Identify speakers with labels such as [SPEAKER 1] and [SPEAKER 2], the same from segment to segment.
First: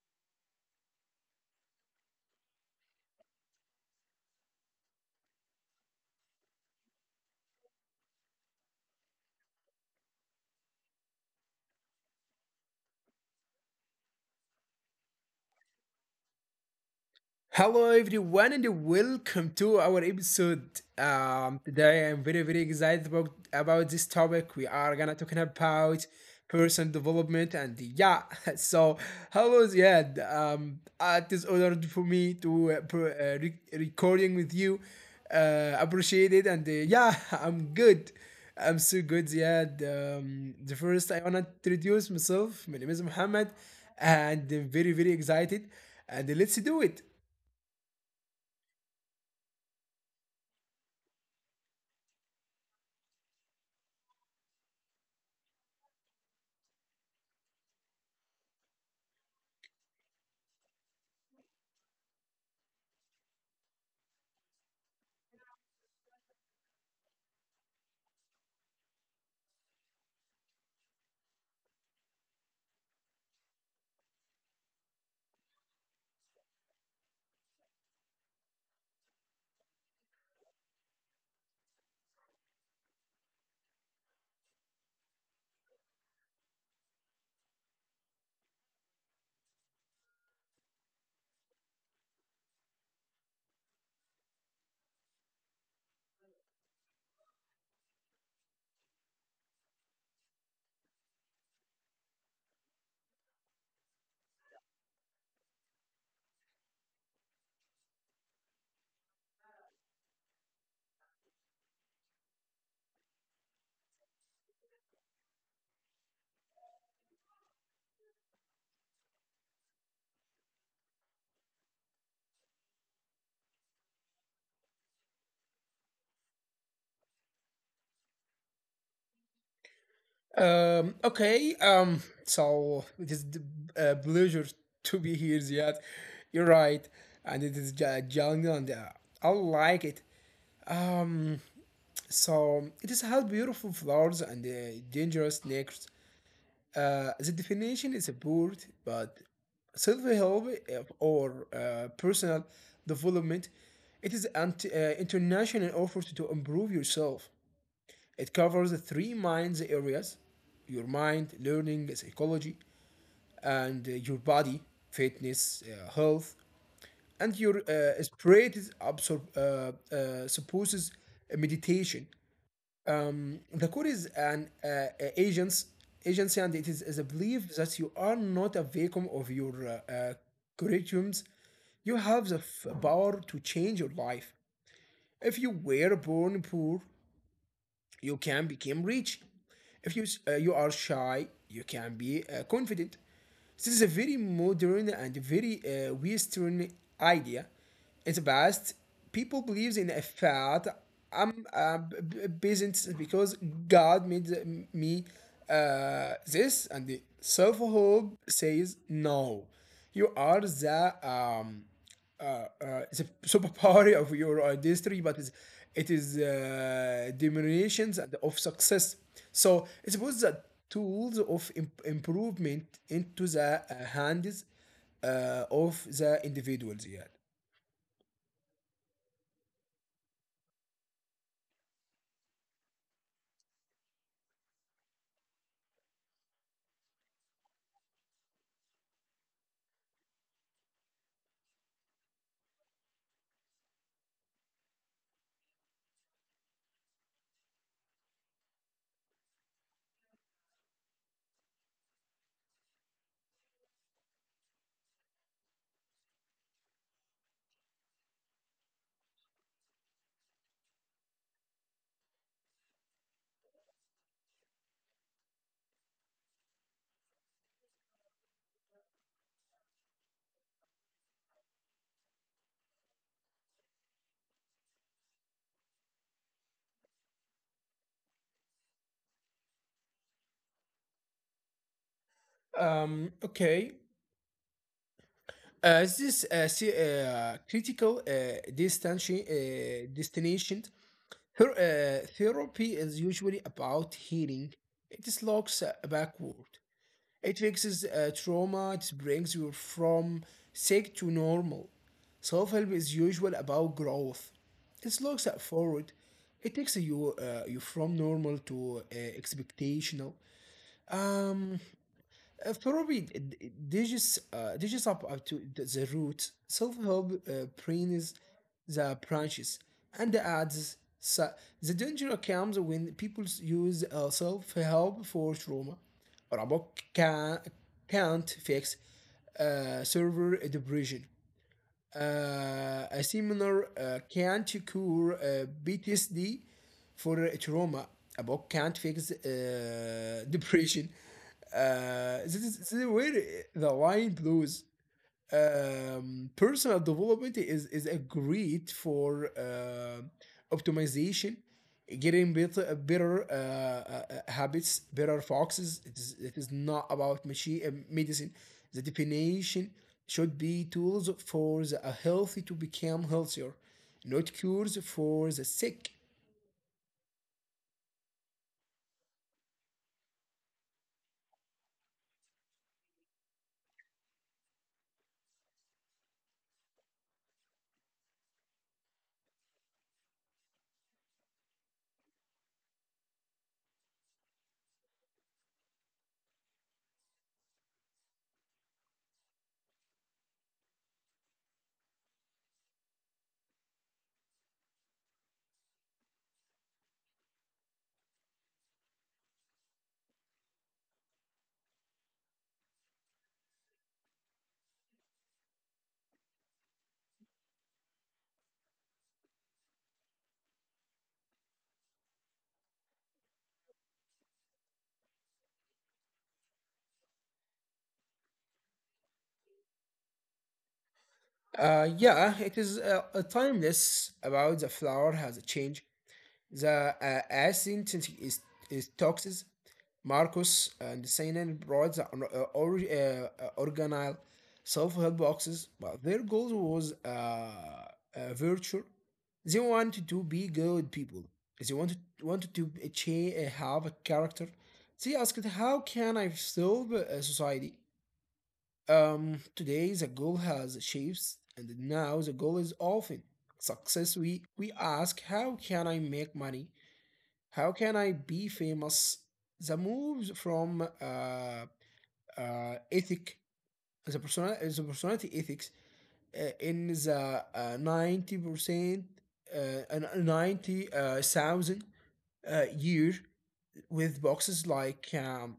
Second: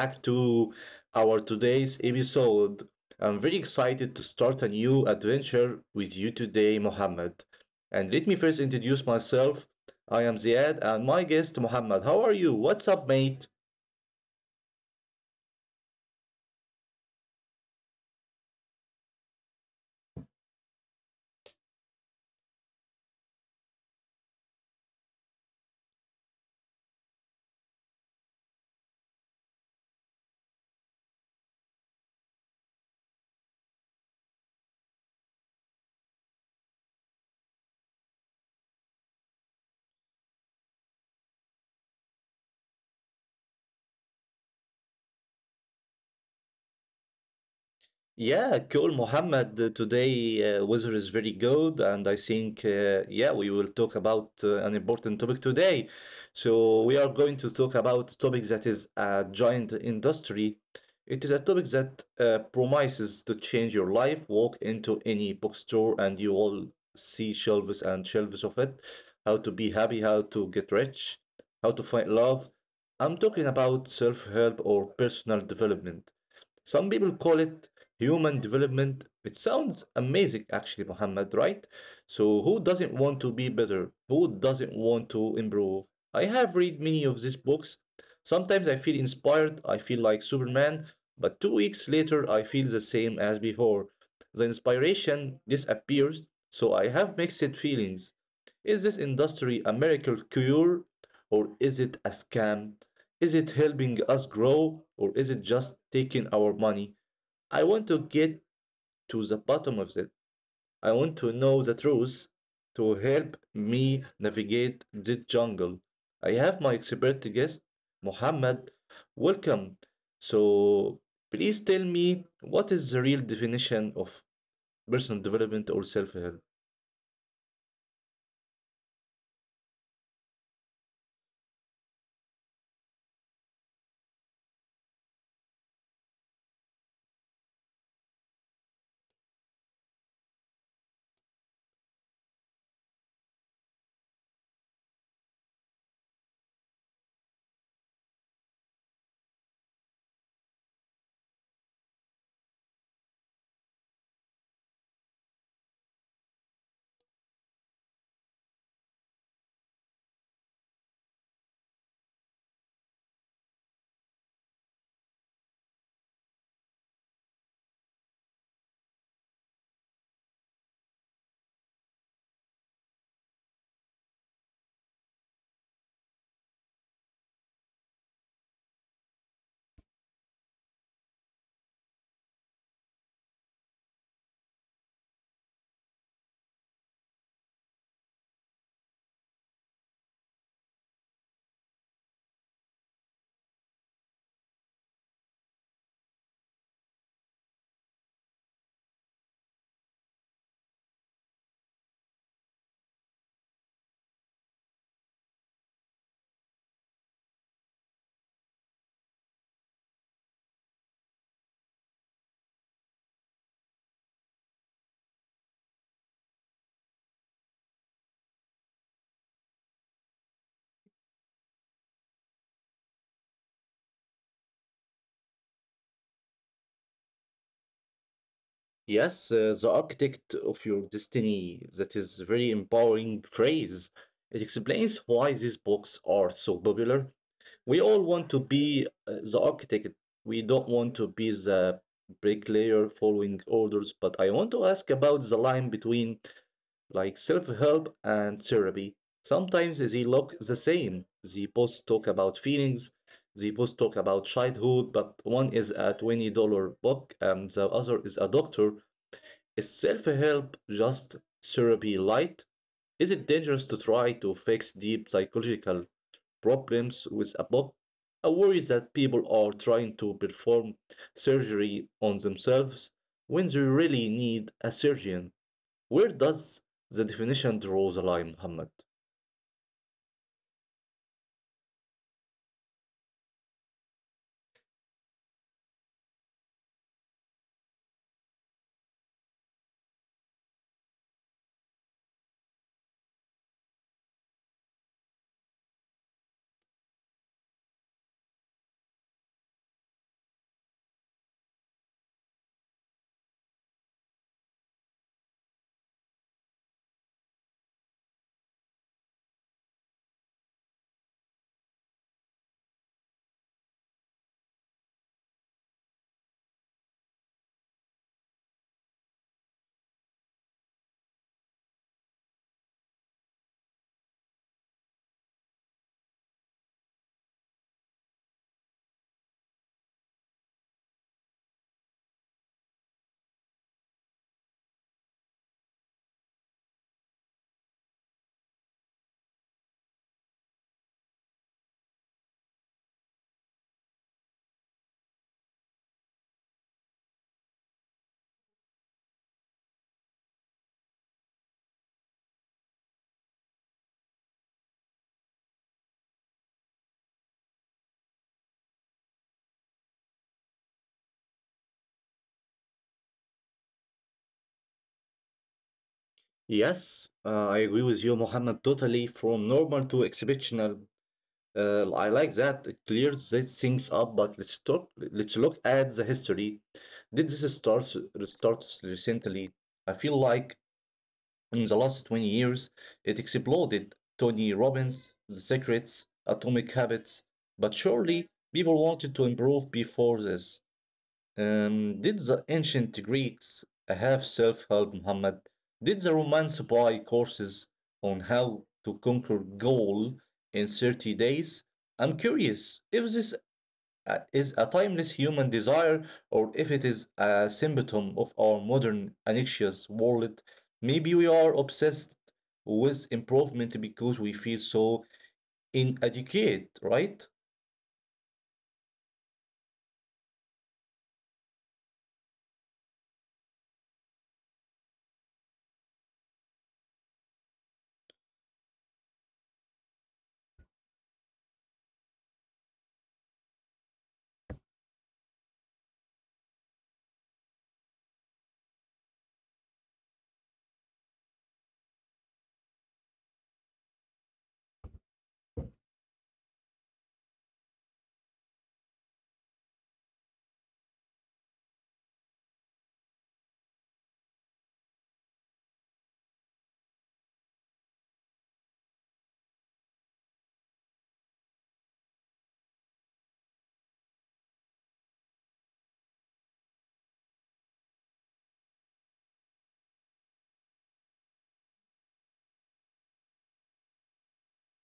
[SPEAKER 1] back to our today's episode. I'm very excited to start a new adventure with you today, Mohammed. And let me first introduce myself. I am Ziad and my guest Mohammed. How are you? What's up, mate?
[SPEAKER 2] Hello everyone and welcome to our episode. Today I'm very excited about this topic. We are gonna talking about personal development and yeah. So hello Ziad. It is honored for me to recording with you. Appreciate it and yeah, I'm good. I'm so good Ziad. The first I wanna introduce myself. My name is Muhammad and I'm very excited and let's do it.
[SPEAKER 1] Yeah, cool, Mohammed. Today, weather is very good, and I think, we will talk about an important topic today. So, we are going to talk about a topic that is a giant industry. It is a topic that promises to change your life. Walk into any bookstore, and you will see shelves and shelves of it. How to be happy, how to get rich, how to find love. I'm talking about self help or personal development. Some people call it human development. It sounds amazing, actually, Muhammad, right? So, who doesn't want to be better? Who doesn't want to improve? I have read many of these books. Sometimes I feel inspired, I feel like Superman, but 2 weeks later, I feel the same as before. The inspiration disappears, so I have mixed feelings. Is this industry a miracle cure or is it a scam? Is it helping us grow or is it just taking our money? I want to get to the bottom of it. I want to know the truth to help me navigate this jungle. I have my expert guest, Mohammed. Welcome. So, please tell me what is the real definition of personal development or self help?
[SPEAKER 2] Okay, so it is a pleasure to be here, Ziad. You're right, and it is a jungle, and I like it. Um, so it is how beautiful flowers and dangerous snakes. The definition is a bird, but self-help or personal development. It is an international effort to improve yourself. It covers three mind's areas, your mind, learning, psychology, and your body, fitness, health, and your spirit is supposes meditation. The core is agents, agency, and it is a belief that you are not a vacuum of your curriculums. You have the power to change your life. If you were born poor, you can become rich. If you are shy, you can be confident. This is a very modern and very Western idea. In the past, people believed in a fact I'm a peasant because God made me this, and the self hope says no. You are the uh, uh, it's a superpower of your industry, but it is diminutions and of success. So it was the tools of improvement into the hands of the individuals. Yeah.
[SPEAKER 1] Yes, the architect of your destiny. That is a very empowering phrase. It explains why these books are so popular. We all want to be the architect. We don't want to be the bricklayer following orders. But I want to ask about the line between like self-help and therapy. Sometimes they look the same. They both talk about feelings. They both talk about childhood, but one is a $20 book and the other is a doctor. Is self help just therapy light? Is it dangerous to try to fix deep psychological problems with a book? I worry that people are trying to perform surgery on themselves when they really need a surgeon. Where does the definition draw the line, Muhammad?
[SPEAKER 2] Um, okay. This see, critical destination Her, therapy is usually about healing. It is looks backward. It fixes trauma, it brings you from sick to normal. Self help is usual about growth. It looks at forward. It takes you from normal to expectational. Um, Probably diges up, to the root. Self help brings the branches and the ads. So the danger comes when people use self help for trauma. Or about can, can't fix server depression, a seminar can't cure PTSD for trauma. A book can't fix depression. This is where the line blows. Personal development is a great for optimization, getting better habits, better foxes. It is, it is not about machine medicine. The definition should be tools for the healthy to become healthier, not cures for the sick.
[SPEAKER 1] Yes, I agree with you, Muhammad, totally. From normal to exceptional, I like that. It clears these things up, but let's talk. Let's look at the history. Did this starts starts recently? I feel like in the last 20 years, it exploded. Tony Robbins, The Secrets, Atomic Habits. But surely people wanted to improve before this. Did the ancient Greeks have self help, Muhammad? Did the Romans buy courses on how to conquer Gaul in 30 days? I'm curious if this is a timeless human desire or if it is a symptom of our modern anxious world. Maybe we are obsessed with improvement because we feel so inadequate, right?
[SPEAKER 2] Yeah, it is timeless about the flower has a change. The as is is toxins. Marcus and CNN brought the organelle, self-help boxes, but their goal was virtue. They wanted to be good people. They wanted to achieve, have a character. They asked, "How can I solve a society?" Today the goal has shapes, and now the goal is often success. We ask, "How can I make money? How can I be famous?" The moves from ethic, the personality ethics in the 90%, 90,000 year, with boxes like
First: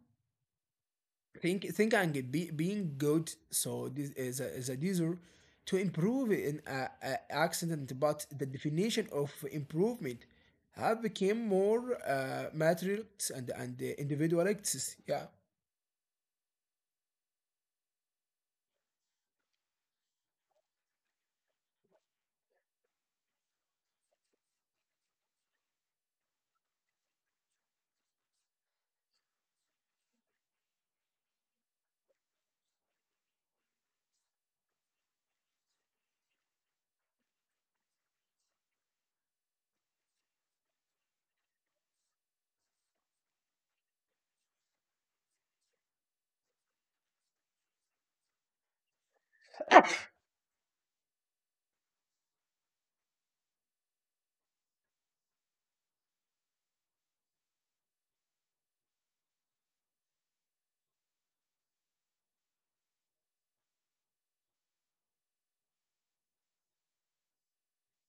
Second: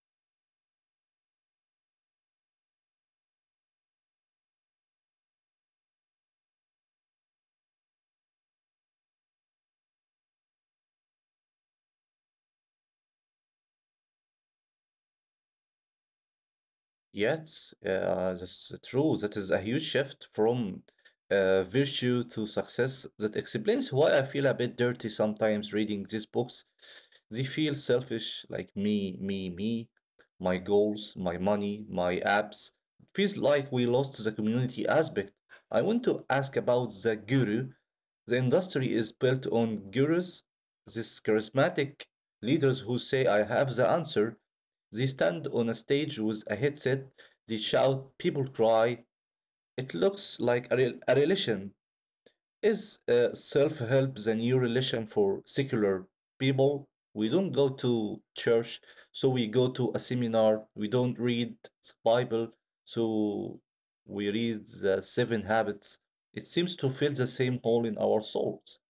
[SPEAKER 2] think and be, being good. So this is is a desire to improve in a accident, but the definition of improvement have become more materials and individual acts. Yeah,
[SPEAKER 1] Yes, that's true. That is a huge shift from virtue to success. That explains why I feel a bit dirty sometimes reading these books. They feel selfish, like me, me, me, my goals, my money, my apps. It feels like we lost the community aspect. I want to ask about the guru. The industry is built on gurus, these charismatic leaders who say, I have the answer. They stand on a stage with a headset, they shout, people cry. It looks like a religion. Is self help the new religion for secular people? We don't go to church, so we go to a seminar. We don't read the Bible, so we read the seven habits. It seems to fill the same hole in our souls.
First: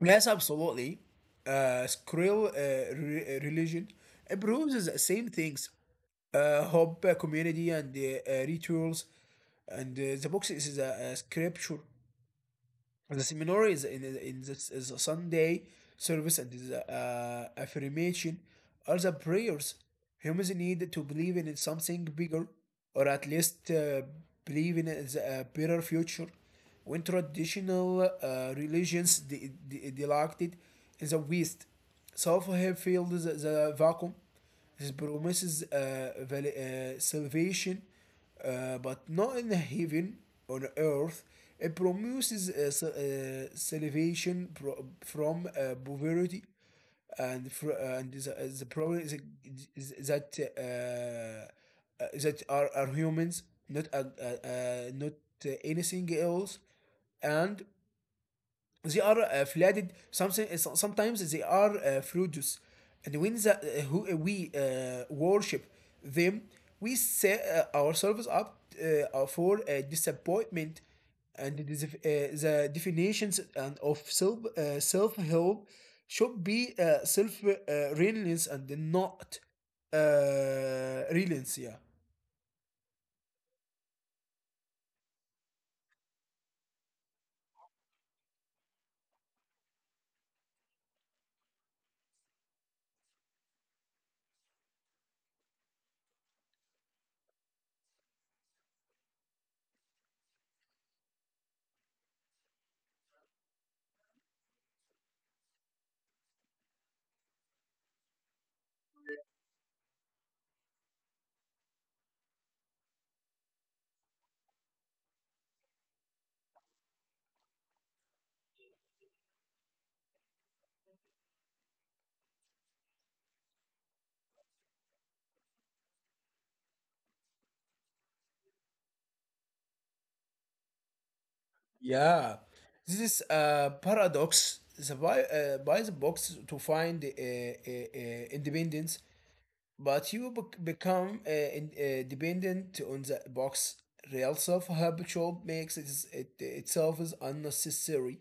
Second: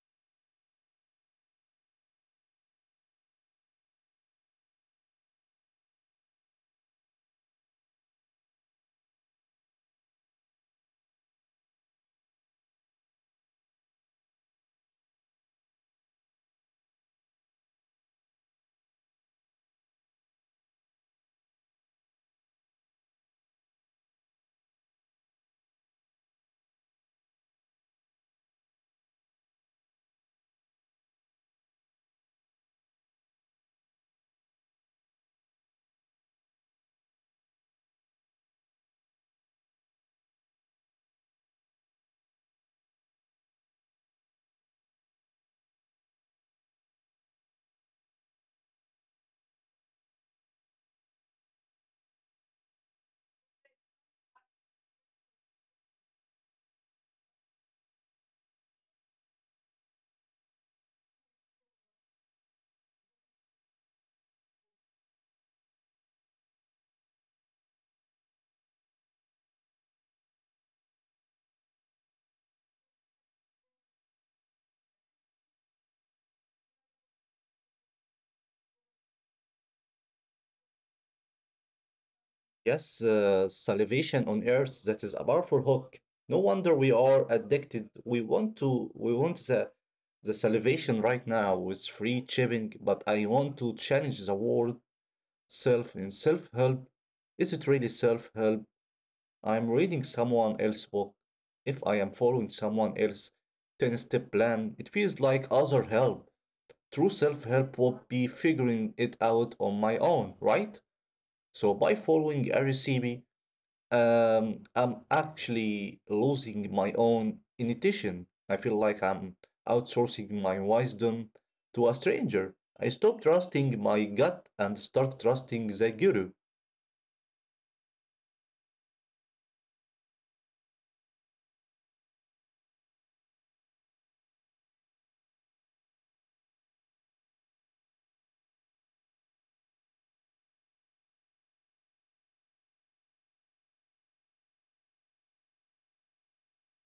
[SPEAKER 2] yes, absolutely. Scroll re- religion improves the same things, hope, community, and rituals, and the box is a scripture. The seminar is in this is a Sunday service, and is affirmation are the prayers. Humans need to believe in something bigger, or at least believe in a better future. When traditional religions deducted in the West, self-help filled the vacuum. This promises salvation, but not in heaven, on earth. It promises salvation from poverty, and the problem is, that that are humans, not not anything else, and they are flooded something. Sometimes they are fruits, and when we worship them, we set ourselves up for disappointment. And the definitions and of self help should be self reliance and not reliance. Yeah
[SPEAKER 1] Yes, salvation on earth, that is a powerful hook. No wonder we are addicted. We want the salvation right now with free shipping, but I want to challenge the world self in self help? Is it really self help? I'm reading someone else's book. If I am following someone else's 10 step plan, it feels like other help. True self help would be figuring it out on my own, right? So by following RCB, I'm actually losing my own intuition. I feel like I'm outsourcing my wisdom to a stranger. I stop trusting my gut and start trusting the guru.
[SPEAKER 2] Yeah, this is a paradox. The buy the box to find independence, but you become dependent on the box. Real self-help shop makes it itself is unnecessary.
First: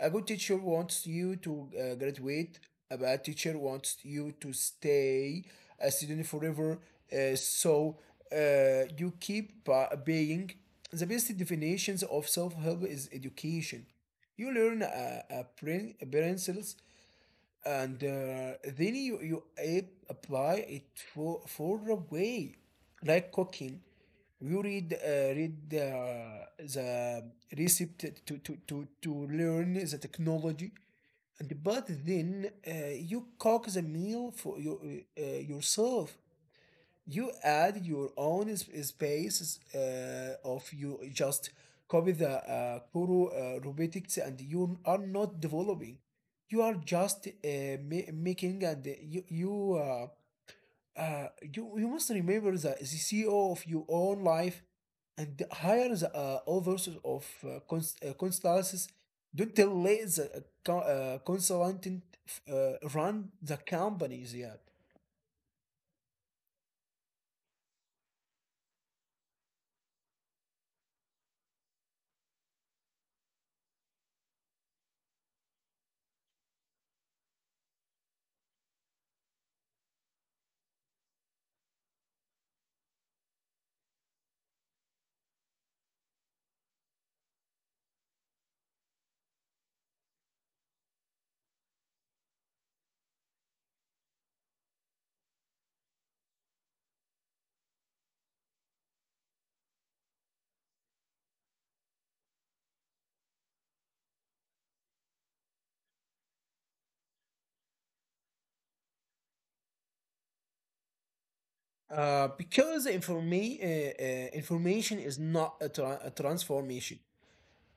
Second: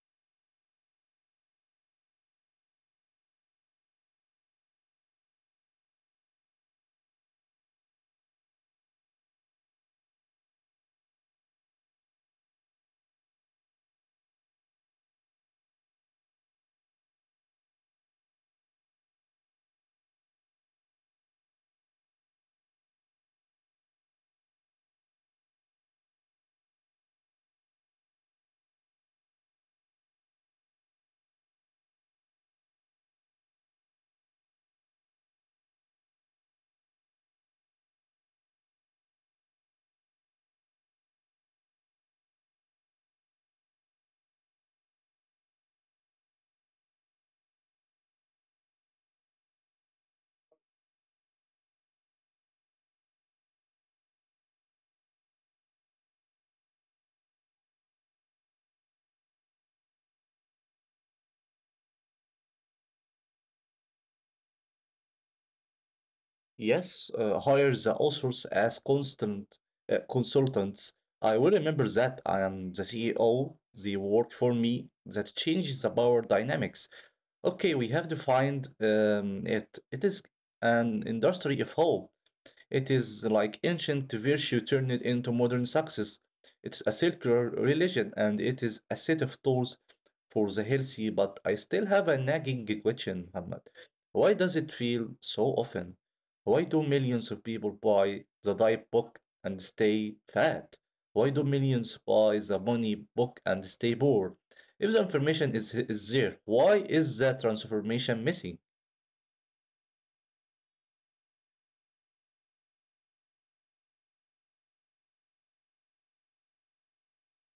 [SPEAKER 2] A good teacher wants you to graduate. A bad teacher wants you to stay a student forever. So you keep paying. The best definitions of self help is education. You learn principles, and then you apply it for a way, like cooking. You read the recipe to learn the technology, and but then you cook the meal for yourself. You add your own space of you just copy the Kuro robotics and you are not developing. You are just making and you must remember the CEO of your own life and hire the others of consultants. Don't let the consultant run the companies yet.
[SPEAKER 1] Yes, hire the authors as constant consultants. I will remember that I am the CEO, they work for me. That changes the power dynamics. Okay, we have defined it. It is an industry of hope. It is like ancient virtue turned into modern success. It's a circular religion and it is a set of tools for the healthy, but I still have a nagging question, Muhammad. Why does it feel so often? Why do millions of people buy the diet book and stay fat? Why do millions buy the money book and stay poor? If the information is there, why is that transformation missing?
[SPEAKER 2] Because information is not a transformation.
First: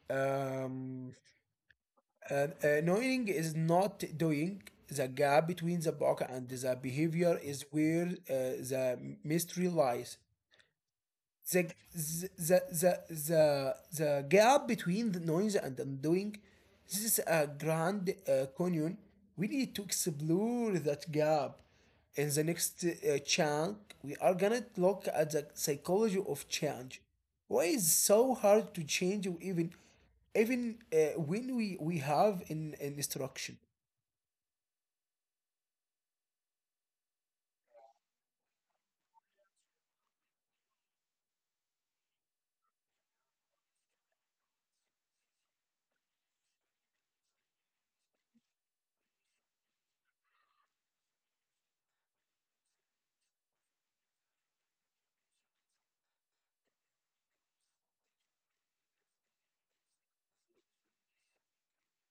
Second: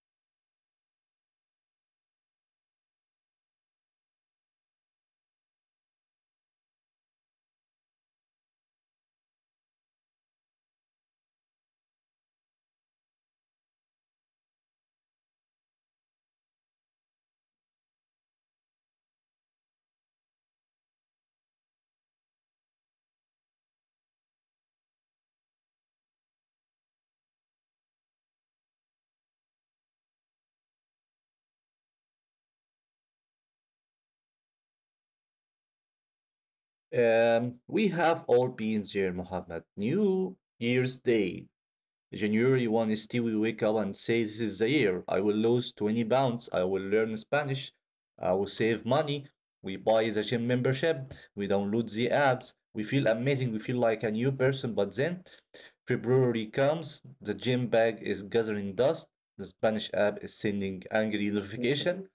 [SPEAKER 2] Um, Knowing is not doing. The gap between the book and the behavior is where the mystery lies, the the the the the, gap between the noise and undoing. This is a grand canyon. We need to explore that gap in the next chunk. We are gonna look at the psychology of change. Why is it so hard to change, even when we have an instruction?
[SPEAKER 1] We have all been there, Mohammed. New Year's Day, January 1 is still we wake up and say, This is the year. I will lose 20 pounds. I will learn Spanish. I will save money. We buy the gym membership. We download the apps. We feel amazing. We feel like a new person. But then February comes, the gym bag is gathering dust. The Spanish app is sending angry notification.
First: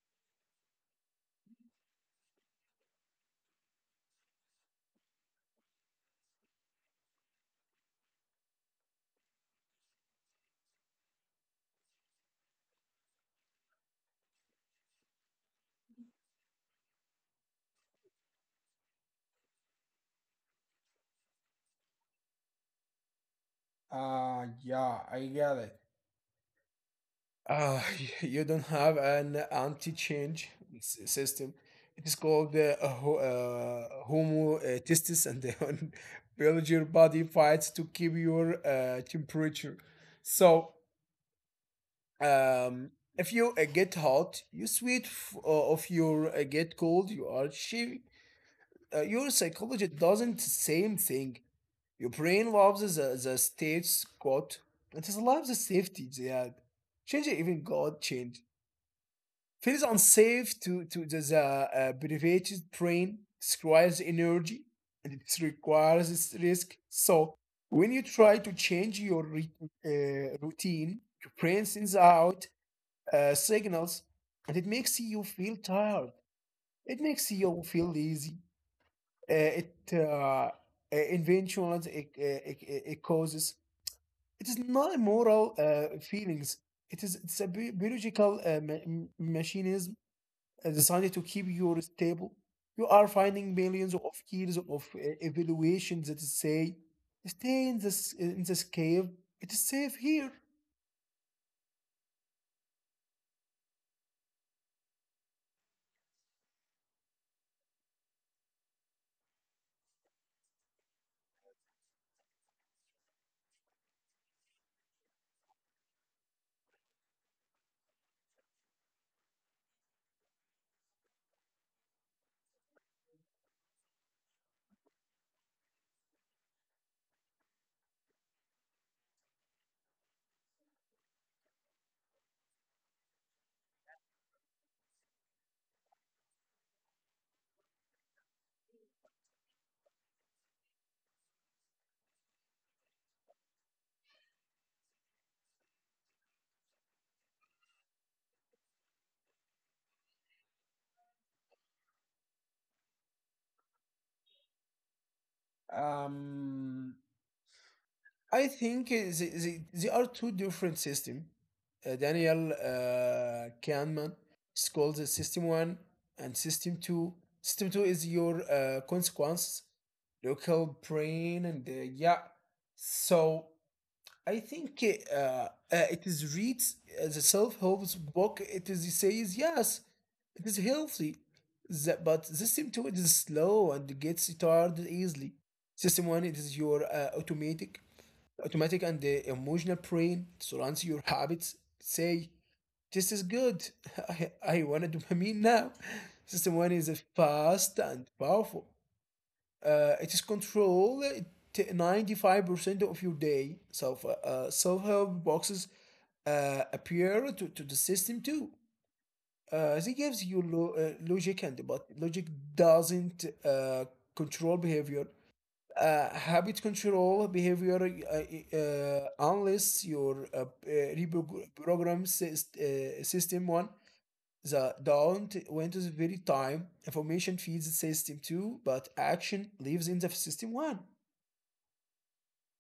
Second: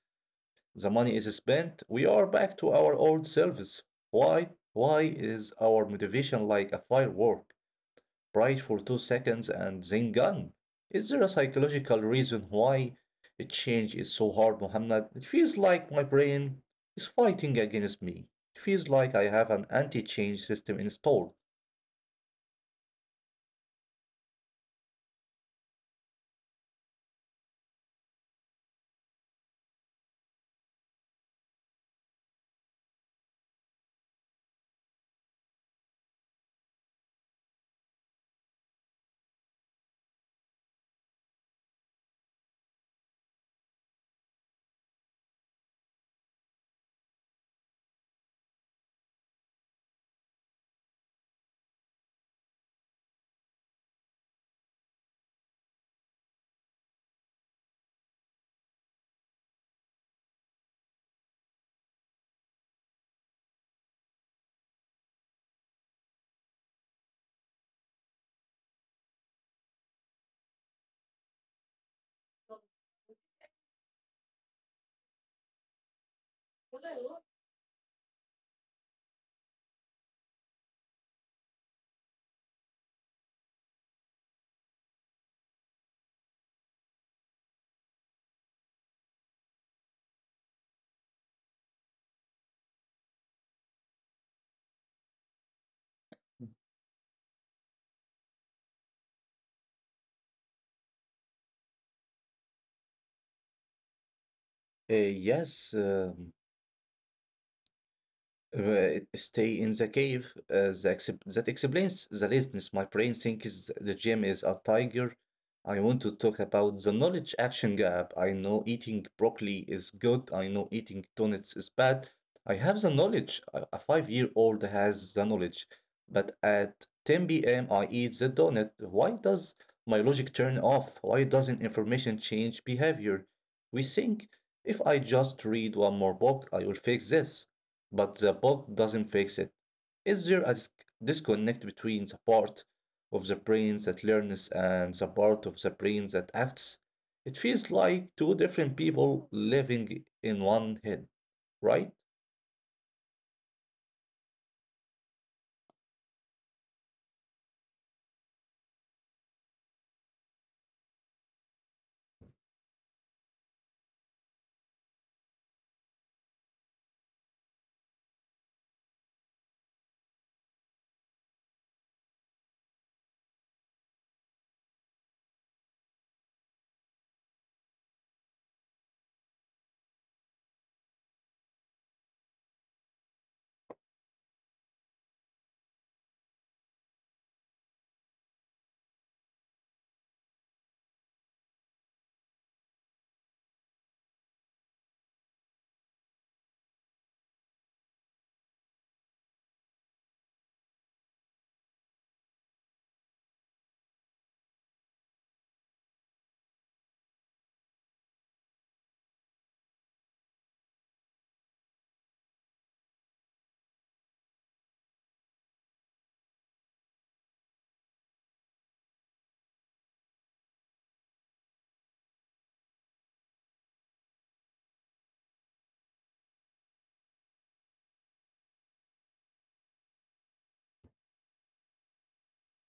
[SPEAKER 1] The money is spent, we are back to our old selves. Why? Why is our motivation like a firework, bright for 2 seconds and then gone? Is there a psychological reason why a change is so hard, Muhammad? It feels like my brain is fighting against me. It feels like I have an anti change system installed.
[SPEAKER 2] Uh, yeah, I get it. Uh, you don't have an anti-change system. It is called homo testis, and then build your body fights to keep your temperature. So, um, if you get hot, you sweat. If you get cold, you are chilly. Your psychology doesn't same thing. Your brain loves the states quote. It is loves the safety. Yeah, change even God change. Feels unsafe to the privated brain. This requires energy and it requires this risk. So when you try to change your routine, your brain sends out signals, and it makes you feel tired. It makes you feel lazy. Uh, it inventions it it causes. It is not moral feelings. It's a biological mechanism decided to keep your stable. You are finding millions of years of evaluations that say, stay in this cave. It is safe here.
[SPEAKER 1] Uh, yes. um Stay in the cave. That explains the laziness. My brain thinks the gym is a tiger. I want to talk about the knowledge action gap. I know eating broccoli is good. I know eating donuts is bad. I have the knowledge. A five-year-old has the knowledge. But at 10 p.m., I eat the donut. Why does my logic turn off? Why doesn't information change behavior? We think if I just read one more book, I will fix this but the book doesn't fix it. Is there a disconnect between the part of the brain that learns and the part of the brain that acts? It feels like two different people living in one head, right?
[SPEAKER 2] Um, I think they are two different systems. Daniel Kahneman is called the system one and system two. System two is your consequences, local brain, and yeah. So I think it is reads the self-help book. It is it says yes, it is healthy, but system two, it is slow and gets tired easily. System one, it is your automatic and the emotional brain surrounds your habits. Say this is good. I want a dopamine now. System one is fast and powerful. It is control 95% of your day. Self-help boxes appear to the system too. They gives you logic, and but logic doesn't control behavior. Habit control behavior unless your reprogram system one. The don't went to the very time information feeds the system two, but action lives in the system one.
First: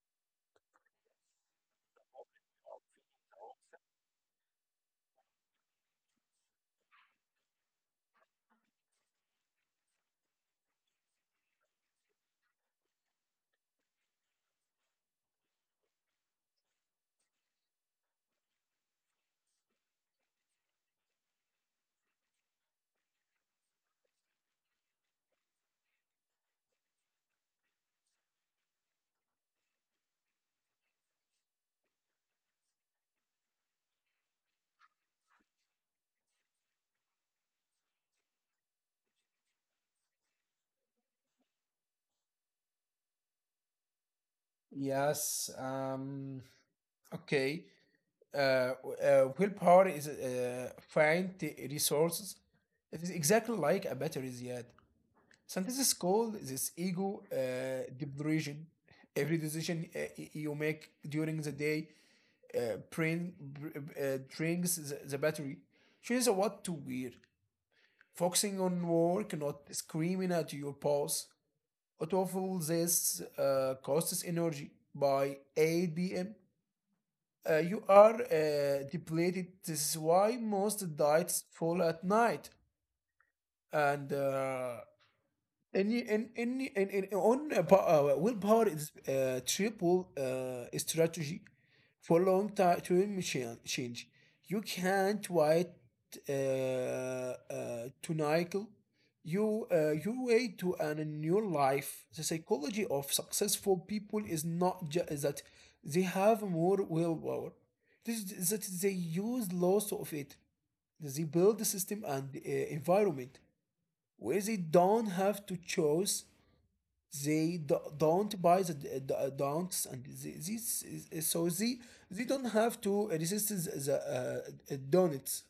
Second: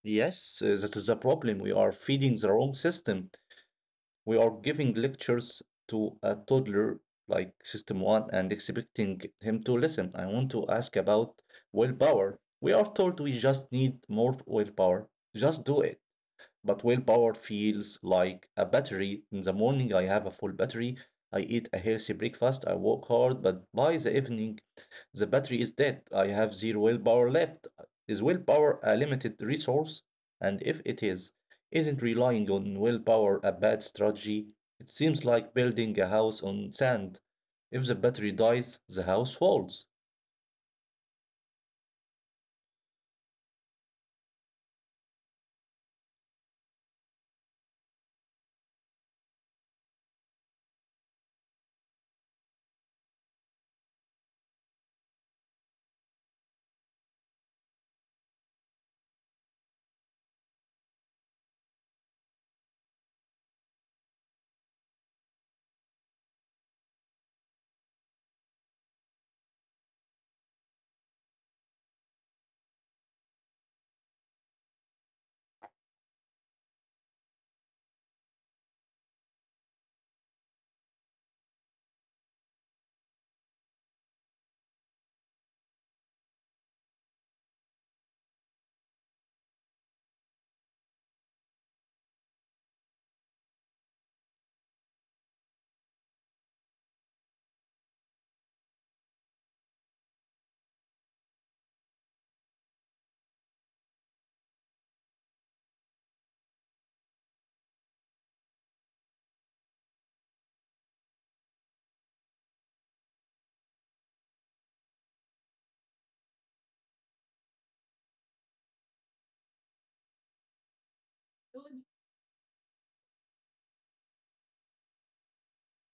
[SPEAKER 1] Yes, that is the problem. We are feeding the wrong system. We are giving lectures to a toddler like system one and expecting him to listen. I want to ask about willpower. We are told we just need more willpower. Just do it. But willpower feels like a battery. In the morning, I have a full battery. I eat a healthy breakfast. I work hard, but by the evening, the battery is dead. I have zero willpower left. Is willpower a limited resource? And if it is, isn't relying on willpower a bad strategy? It seems like building a house on sand. If the battery dies, the house falls.
[SPEAKER 2] Yes. Okay, willpower is find the resources. It is exactly like a battery yet. Scientists call this ego depletion. Every decision you make during the day drains the battery. Choose what to wear. Focusing on work, not screaming at your boss. Out of all this costs energy by 8 p.m. You are depleted. This is why most diets fall at night. And uh, and you- and on a willpower is triple strategy for long term change. You can't wait to Nigel. You you wait to earn a new life. The psychology of successful people is not just that they have more willpower. This is that they use lots of it. They build the system and environment where they don't have to choose, don't buy the don'ts and so they don't have to resist the donuts.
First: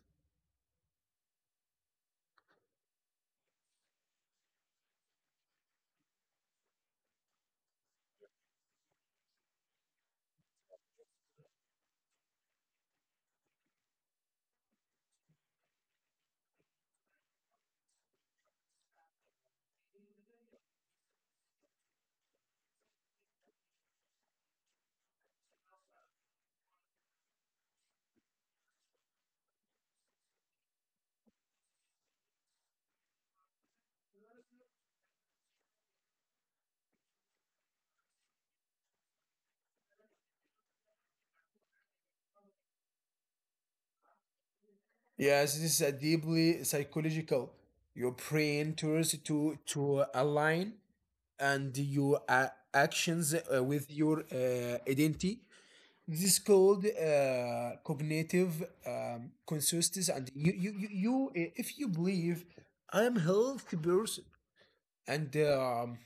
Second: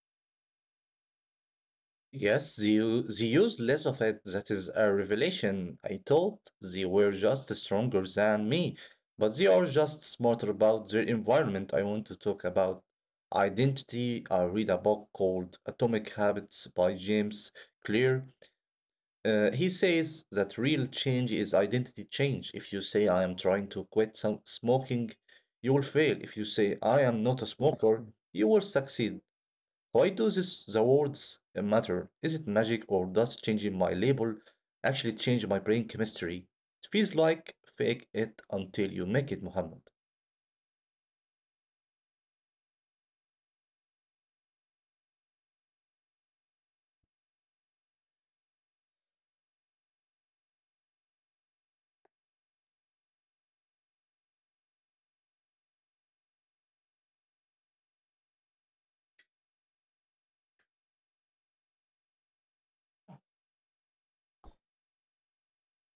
[SPEAKER 1] Yes, they use less of it. That is a revelation. I thought they were just stronger than me, but they are just smarter about their environment. I want to talk about identity. I read a book called Atomic Habits by James Clear. He says that real change is identity change. If you say, I am trying to quit some smoking, you will fail. If you say, I am not a smoker, you will succeed. Why do this, the words matter? Is it magic or does changing my label actually change my brain chemistry? It feels like fake it until you make it, Muhammad.
[SPEAKER 2] Yes, this is a deeply psychological. Your brain turns to align and your actions with your identity. This is called cognitive consistency, and you, if you believe I'm healthy person, and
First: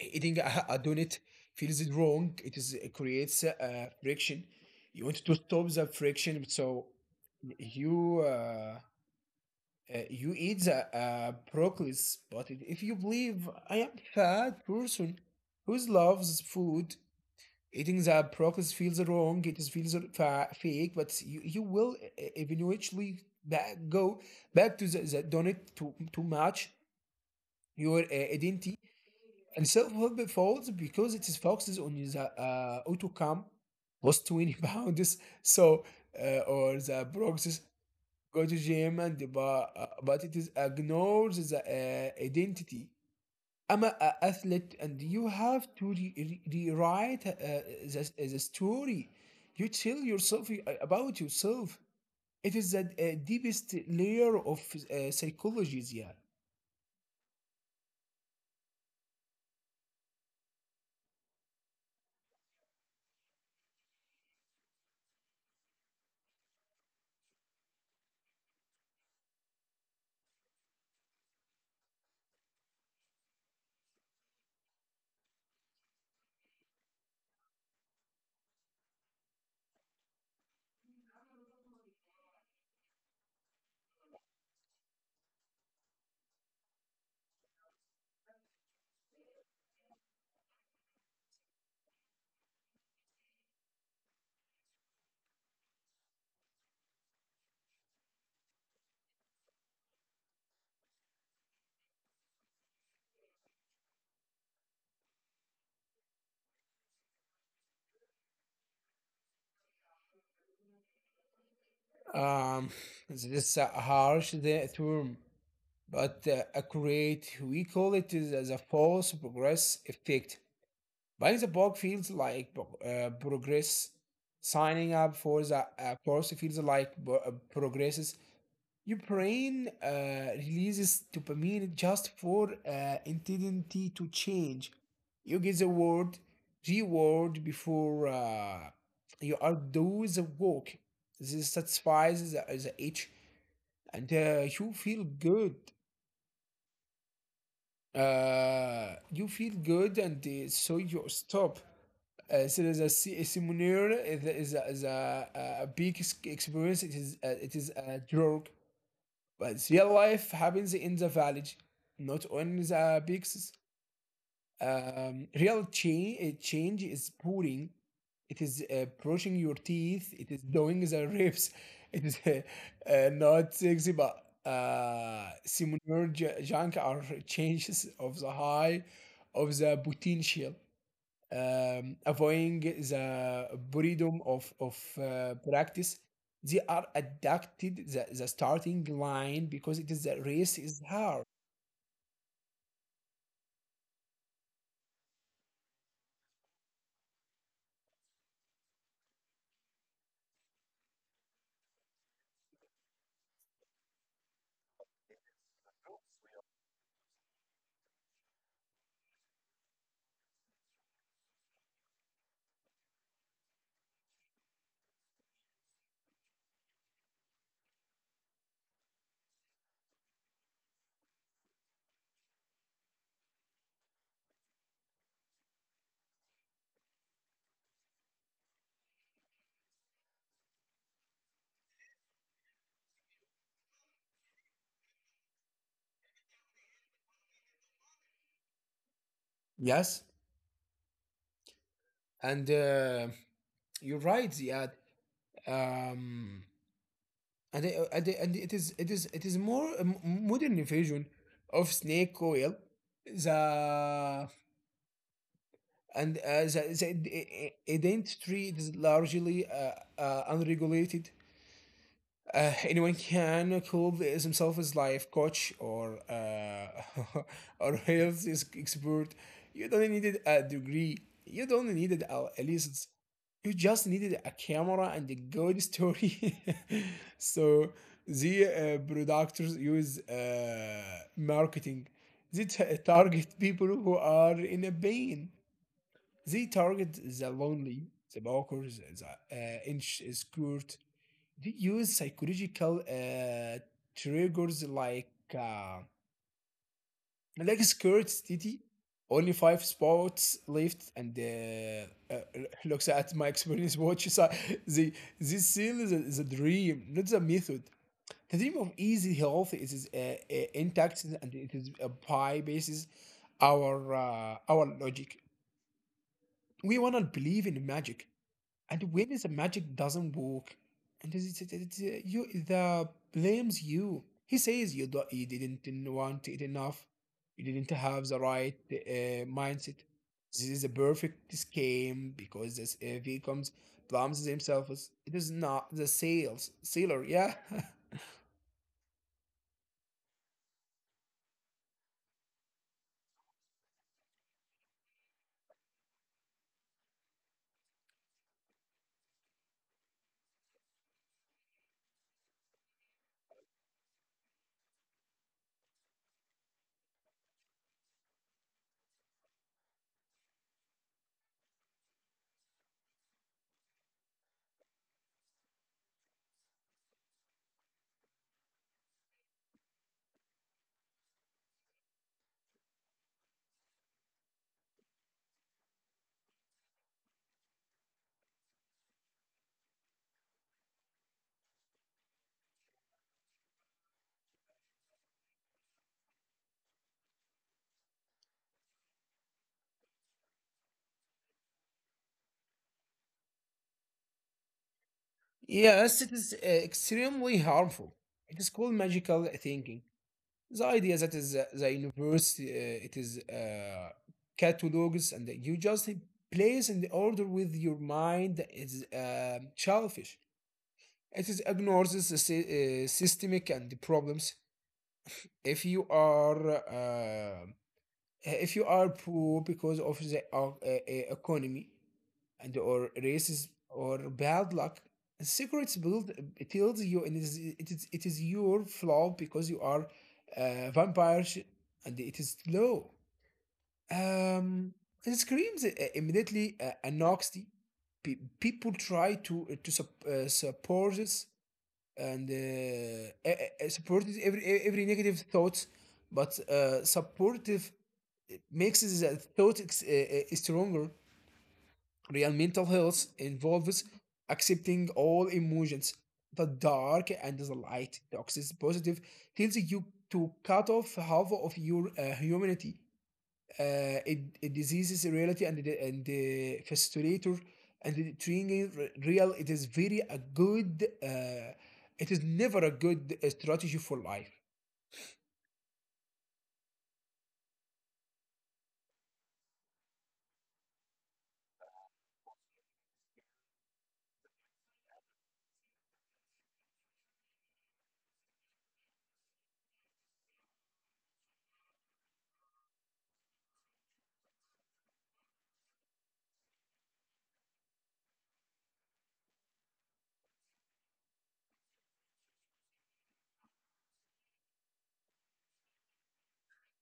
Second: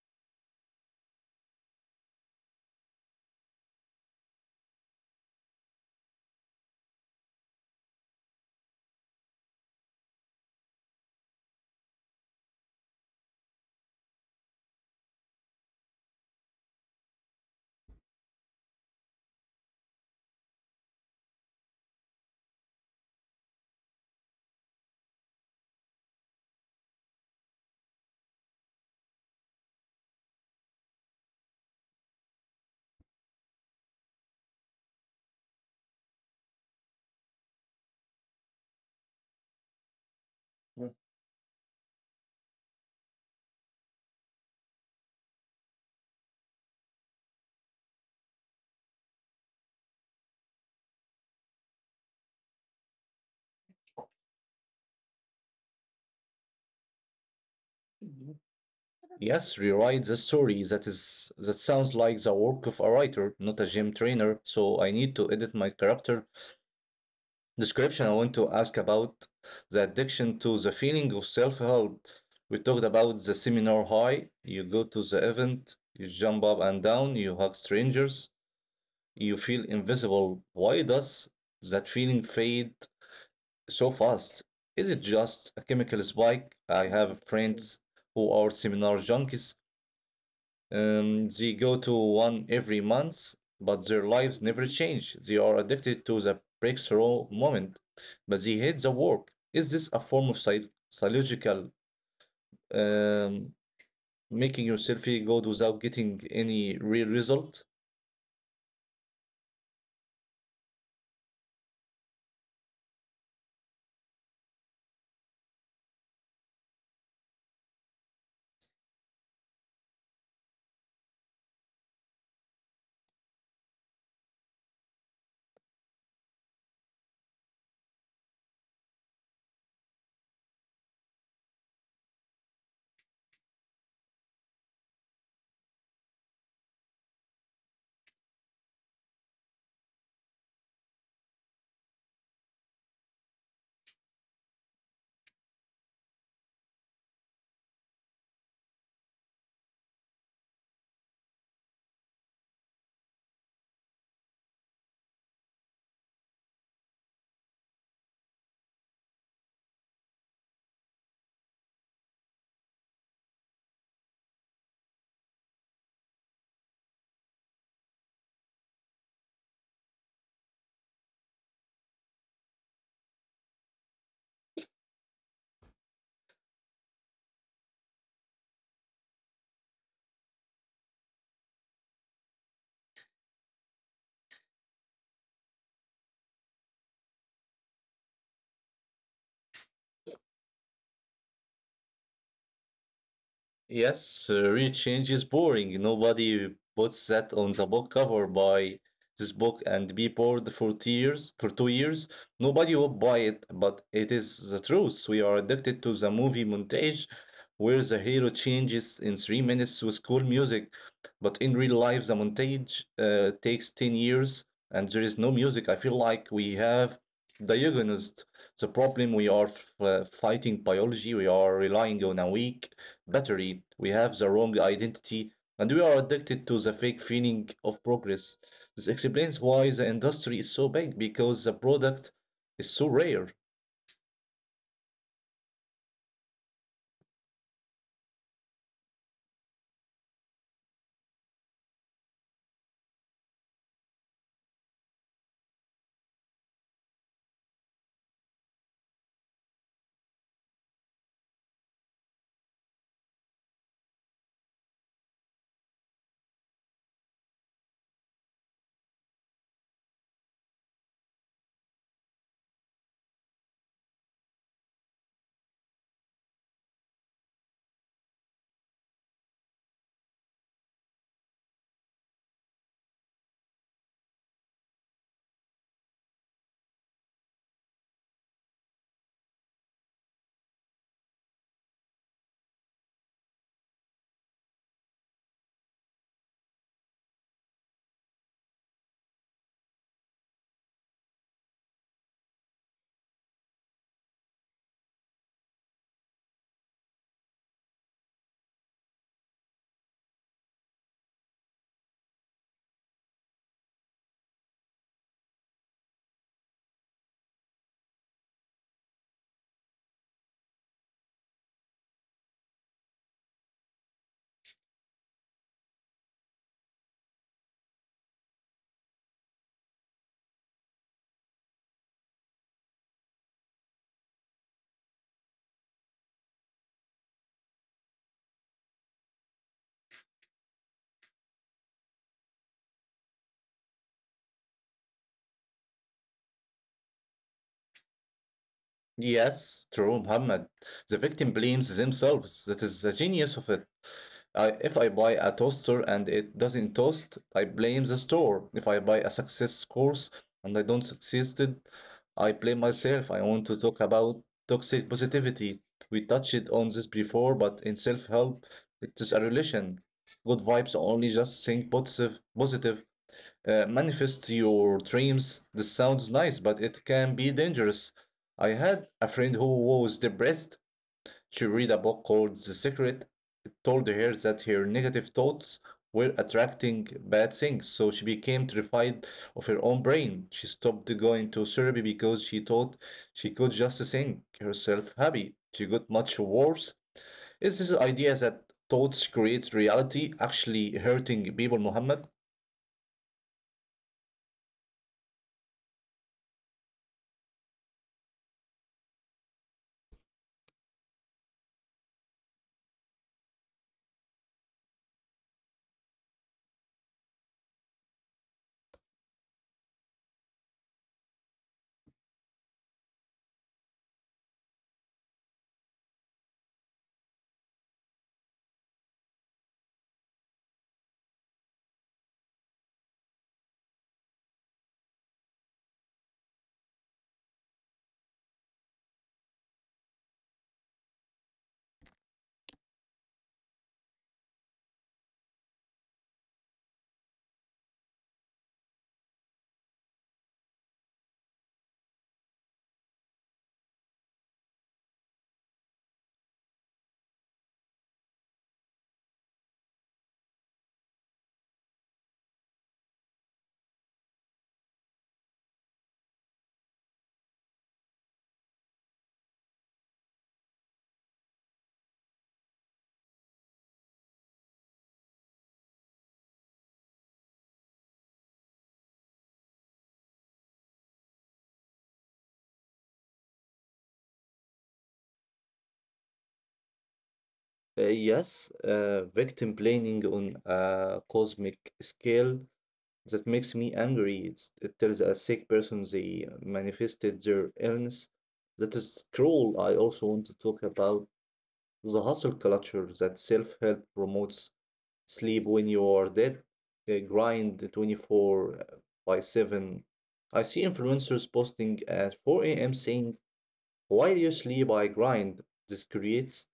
[SPEAKER 2] eating a donut feels wrong. It is it creates friction. You want to stop the friction, so you you eat the broccoli. But if you believe I am fat person who loves food, eating the broccoli feels wrong. It is feels fake, but you will eventually back, go back to the donut to match your identity, and self-help folds because it is focuses on the outcome, lost 20 pounds, so or the progress, go to gym, and the,
[SPEAKER 1] Yeah.
[SPEAKER 2] but it is ignores the identity. I'm an athlete, and you have to rewrite the story you tell yourself about yourself. It is the deepest layer of psychology. Yeah.
[SPEAKER 1] Yes, rewrite the story. That is that sounds like the work of a writer, not a gym trainer. So I need to edit my character description. I want to ask about the addiction to the feeling of self-help. We talked about the seminar high. You go to the event, you jump up and down, you hug strangers, you feel invisible. Why does that feeling fade so fast? Is it just a chemical spike? I have friends who are seminar junkies. They go to one every month, but their lives never change. They are addicted to the breakthrough moment, but they hate the work. Is this a form of psychological um, making yourself feel good without getting any real result?
[SPEAKER 2] Um, this is a harsh the term, but accurate. We call it is as a false progress effect. Buying the book feels like progress. Signing up for the course feels like progresses. Your brain releases dopamine just for intensity to change. You get the word reward before you are do the work. This satisfies the itch, and you feel good. You feel good, and so you stop. So there's a similar is a big experience. It it is a drug, but real life happens in the village, not on the big. Real change is pouring. It is brushing your teeth. It is doing the reps. It is not sexy, but similar junk are changes of the high of the potential. Avoiding the boredom of practice. They are adapted the starting line because it is the race is hard.
[SPEAKER 1] Yes, real change is boring. Nobody puts that on the book cover. Buy this book and be bored for 2 years. For 2 years, nobody will buy it, but it is the truth. We are addicted to the movie montage, where the hero changes in 3 minutes with cool music, but in real life, the montage takes 10 years, and there is no music. I feel like we have diagnosed the problem. We are fighting biology. We are relying on a week battery, we have the wrong identity, and we are addicted to the fake feeling of progress. This explains why the industry is so big because the product is so rare.
[SPEAKER 2] Yes, and you're right. Yeah, um, and, it, and, it, and it is it is more a modern version of snake oil, the, and the identity is largely unregulated. Anyone can call this himself as life coach or or health is- expert. You don't need a degree. You don't need a license. You just needed a camera and a good story. So the producers use marketing. They target people who are in a pain. They target the lonely, the walkers, the insecure. They use psychological triggers uh, like scarcity. Only five spots left, and looks at my experience watch. So the this seal is a dream, not the method. The dream of easy health is intact, and it is a pie basis our logic. We wanna believe in magic, and when the magic doesn't work, and you the blames you, he says you do, you didn't want it enough, you didn't have the right mindset. This is a perfect scheme because this if he comes blames himself as- it is not the sales sealer. Yeah.
[SPEAKER 1] Yes, true, Muhammad. The victim blames themselves. That is the genius of it. If I buy a toaster and it doesn't toast, I blame the store. If I buy a success course and I don't succeed, I blame myself. I want to talk about toxic positivity. We touched on this before, but in self help, it is a relation. Good vibes only just think positive. Manifest your dreams. This sounds nice, but it can be dangerous. I had a friend who was depressed. She read a book called The Secret told her that her negative thoughts were attracting bad things, so she became terrified of her own brain. She stopped going to therapy because she thought she could just think herself happy. She got much worse. Is this idea that thoughts create reality actually hurting people, Muhammad?
[SPEAKER 2] Yes, it is extremely harmful. It is called magical thinking. The idea that is the universe, it is catalogs, and you just place in the order with your mind is childish. It is ignores the systemic and the problems. If you are uh, if you are poor because of the economy and or races or bad luck, secrets build, it tells you, and it is your flaw because you are vampire sh- and it is low, um, and screams immediately an oxy. People try to support this, and support this every negative thoughts, but supportive makes the thought stronger. Real mental health involves accepting all emotions, the dark and the light. Toxis positive tells you to cut off half of your humanity. It, it diseases reality and and the facilitator and the training real. It is very a good. It is never a good strategy for life.
[SPEAKER 1] Yes, victim blaming on a cosmic scale. That makes me angry. It tells a sick person they manifested their illness. That is cruel. I also want to talk about the hustle culture that self help promotes sleep when you are dead, grind 24 by 7. I see influencers posting at 4 a.m. saying while you sleep, I grind. This creates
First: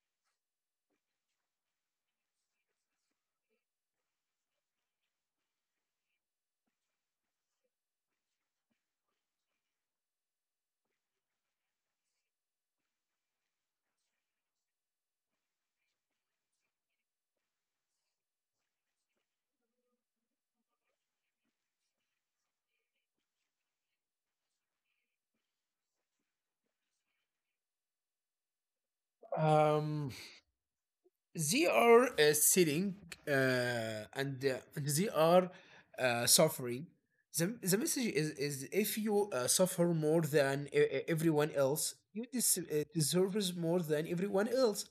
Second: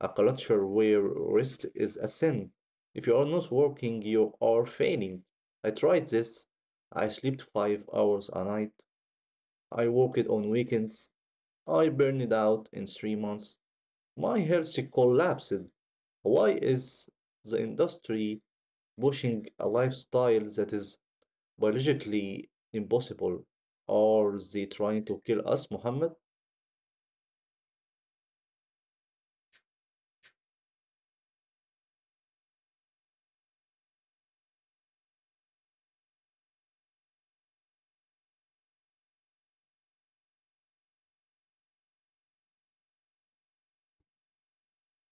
[SPEAKER 1] a culture where rest is a sin. If you are not working, you are failing. I tried this. I slept 5 hours a night. I worked on weekends. I burned out in 3 months. My health collapsed. Why is the industry pushing a lifestyle that is biologically impossible? Are they trying to kill us, Muhammad?
[SPEAKER 2] Um, they are sitting uh, and they are suffering. The message is if you suffer more than everyone else, you deserves more than everyone else.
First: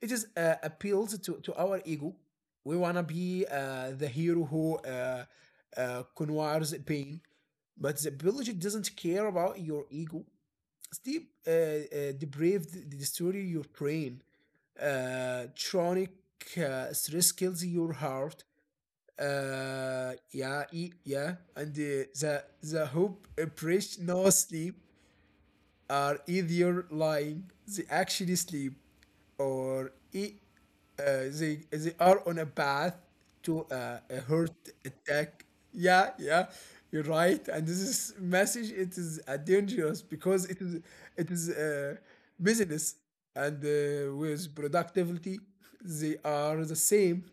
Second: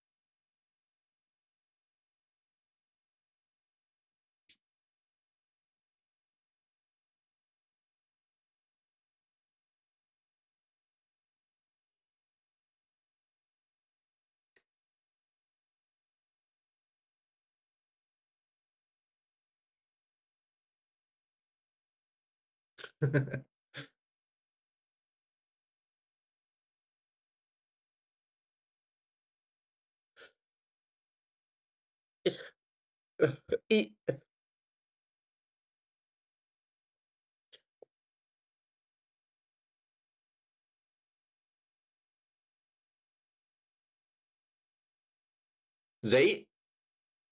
[SPEAKER 2] It is appeals to our ego. We want to be the hero who conquers pain, but the biology doesn't care about your ego. Steve depraved, destroy your brain, chronic stress kills your heart. Yeah, and the hope, oppression, no sleep are either lying, they actually sleep, or they are on a path to
[SPEAKER 1] E-
[SPEAKER 2] a heart attack. Yeah, yeah, you're right. And this is message it is dangerous because it is business and with productivity they
[SPEAKER 1] they
[SPEAKER 2] are the same.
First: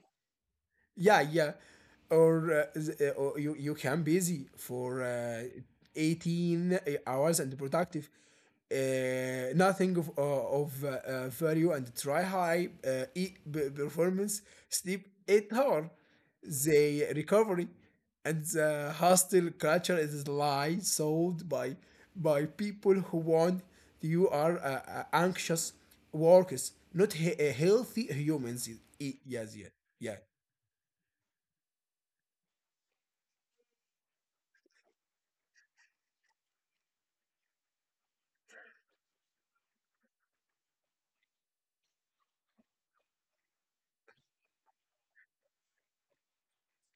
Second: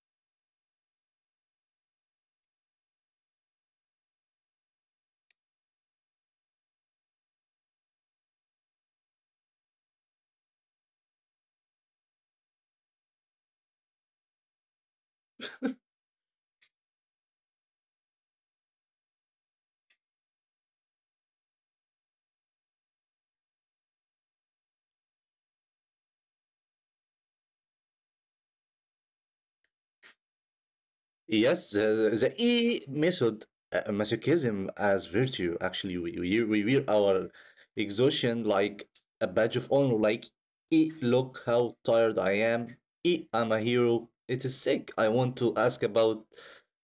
[SPEAKER 2] Yeah, yeah. Or or you can busy for 18 hours and productive. Nothing of value and try high performance, sleep 8 hour the recovery. And the hostile culture is lie sold by people who want you are anxious workers, not healthy humans. Yes, yeah, yeah.
[SPEAKER 1] Yes, the E method, masochism as virtue. Actually, we wear our exhaustion like a badge of honor. Like, look how tired I am. I'm a hero. It is sick. I want to ask about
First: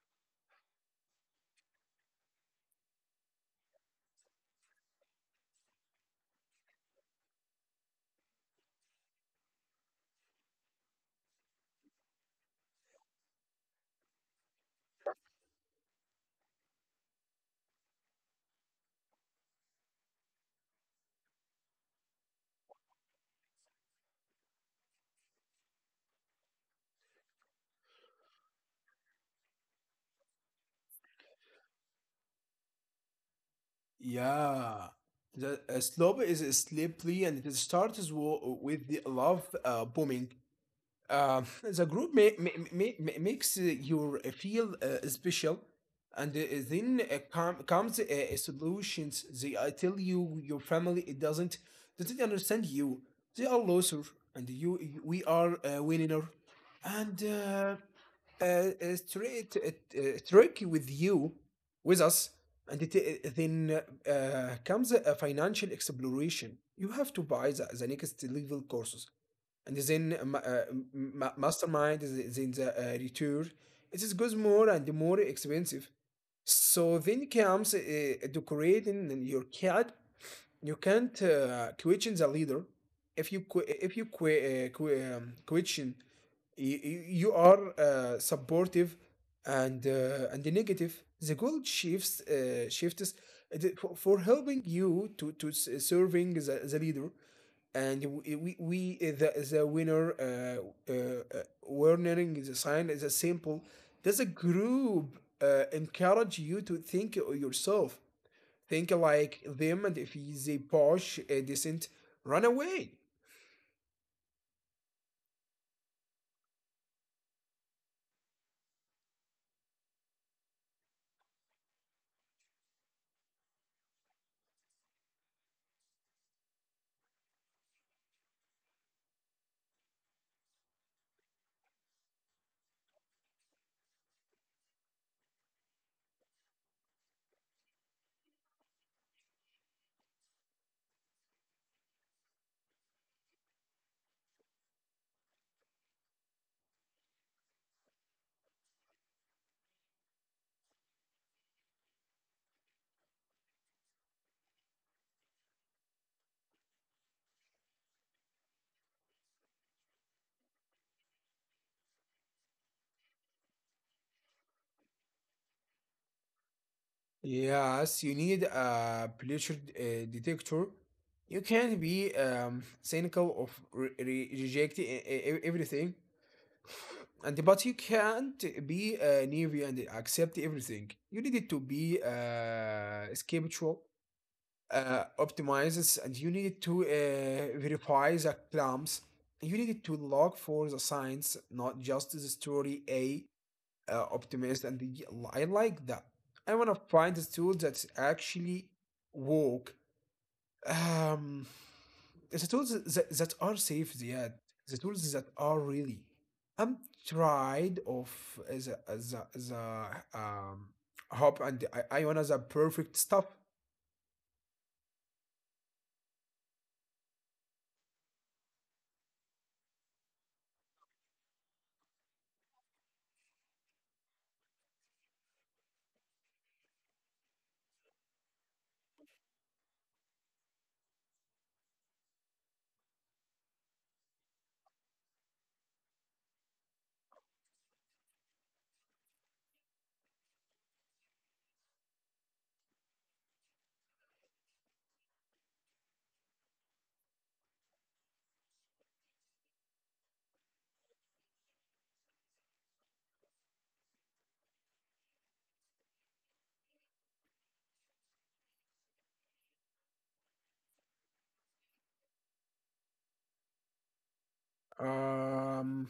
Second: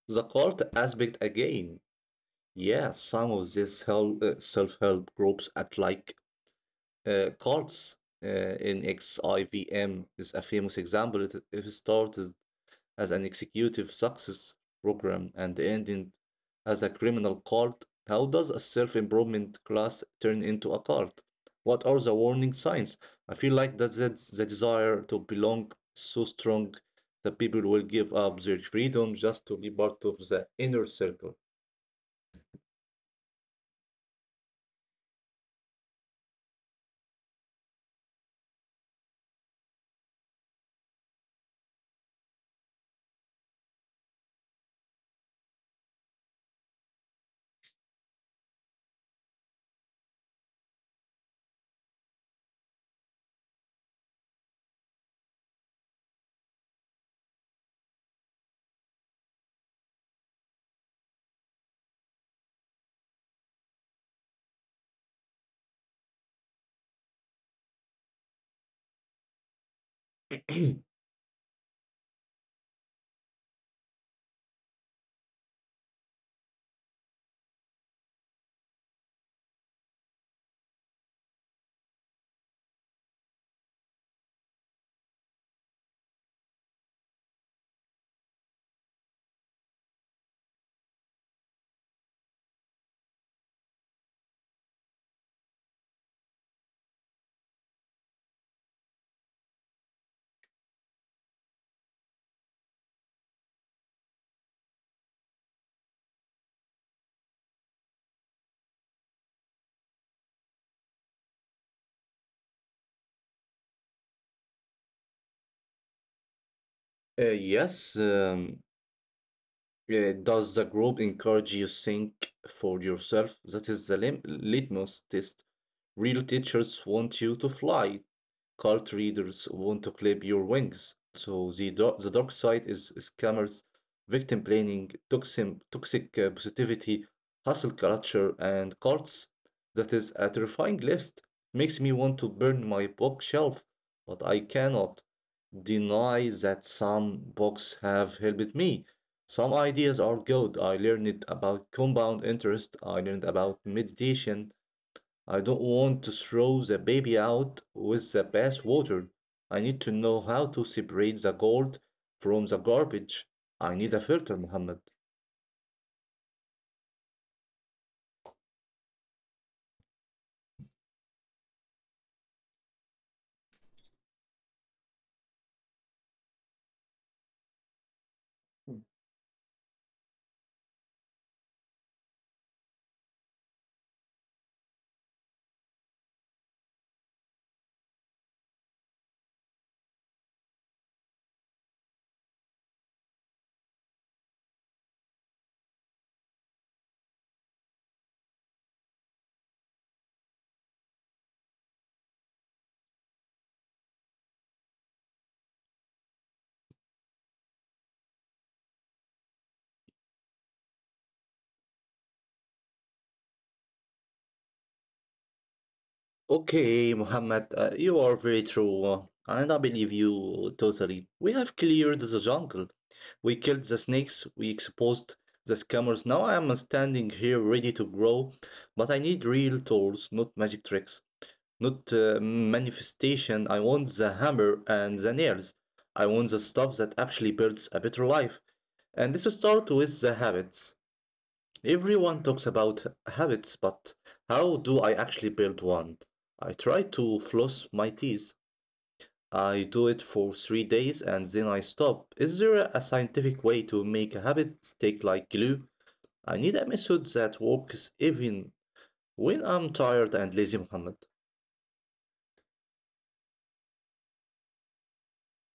[SPEAKER 1] the cult aspect again. Yeah, some of these self-help groups act like cults. NXIVM is a famous example. It started as an executive success program and ended as a criminal cult. How does a self improvement class turn into a cult? What are the warning signs? I feel like that's the desire to belong so strong that people will give up their freedom just to be part of the inner circle.
[SPEAKER 2] Yeah, the slope is sleepy and it starts with the love booming. The group makes you feel special, and then comes solutions. They tell you your family it doesn't understand you. They are loser, and you we are a winner, and. Uh, Straight Turkey with you, with us, and it, then comes a financial exploration. You have to buy the next level courses, and then mastermind, then the retour. It is goes more and more expensive. So then comes decorating in your cat. You can't question the leader. If you question you, you are supportive and negative the gold shifts for helping you to serving the leader. And we the winner warning the sign is a simple. Does a group encourage you to think yourself, think like them? And if they push a decent, run away.
[SPEAKER 1] Yes, does the group encourage you think for yourself? That is the litmus test. Real teachers want you to fly. Cult readers want to clip your wings. So the dark side is scammers, victim blaming, toxic positivity, hustle culture, and cults. That is a terrifying list. Makes me want to burn my bookshelf, but I cannot deny that some books have helped me. Some ideas are good. I learned about compound interest. I learned about meditation. I don't want to throw the baby out with the bathwater. I need to know how to separate the gold from the garbage. I need a filter, Muhammad.
[SPEAKER 2] Yes, you need a pressure detector. You can't be cynical of rejecting everything, and but you can't be naive and accept everything. You need it to be skeptical, optimizes, and you need to verify the claims. You need to look for the signs, not just the story. A optimist and the, I like that. I want to find a tool that's actually work. Um, the tools that are safe, yeah, the tools that are really. I'm tired of the um hope, and I want the perfect stuff.
[SPEAKER 1] Okay, Muhammad, you are very true, and I believe you totally. We have cleared the jungle. We killed the snakes, we exposed the scammers. Now I am standing here ready to grow, but I need real tools, not magic tricks, not manifestation. I want the hammer and the nails. I want the stuff that actually builds a better life. And this starts with the habits. Everyone talks about habits, but how do I actually build one? I try to floss my teeth. I do it for 3 days and then I stop. Is there a scientific way to make a habit stick like glue? I need a method that works even when I'm tired and lazy, Muhammad.
[SPEAKER 2] Um,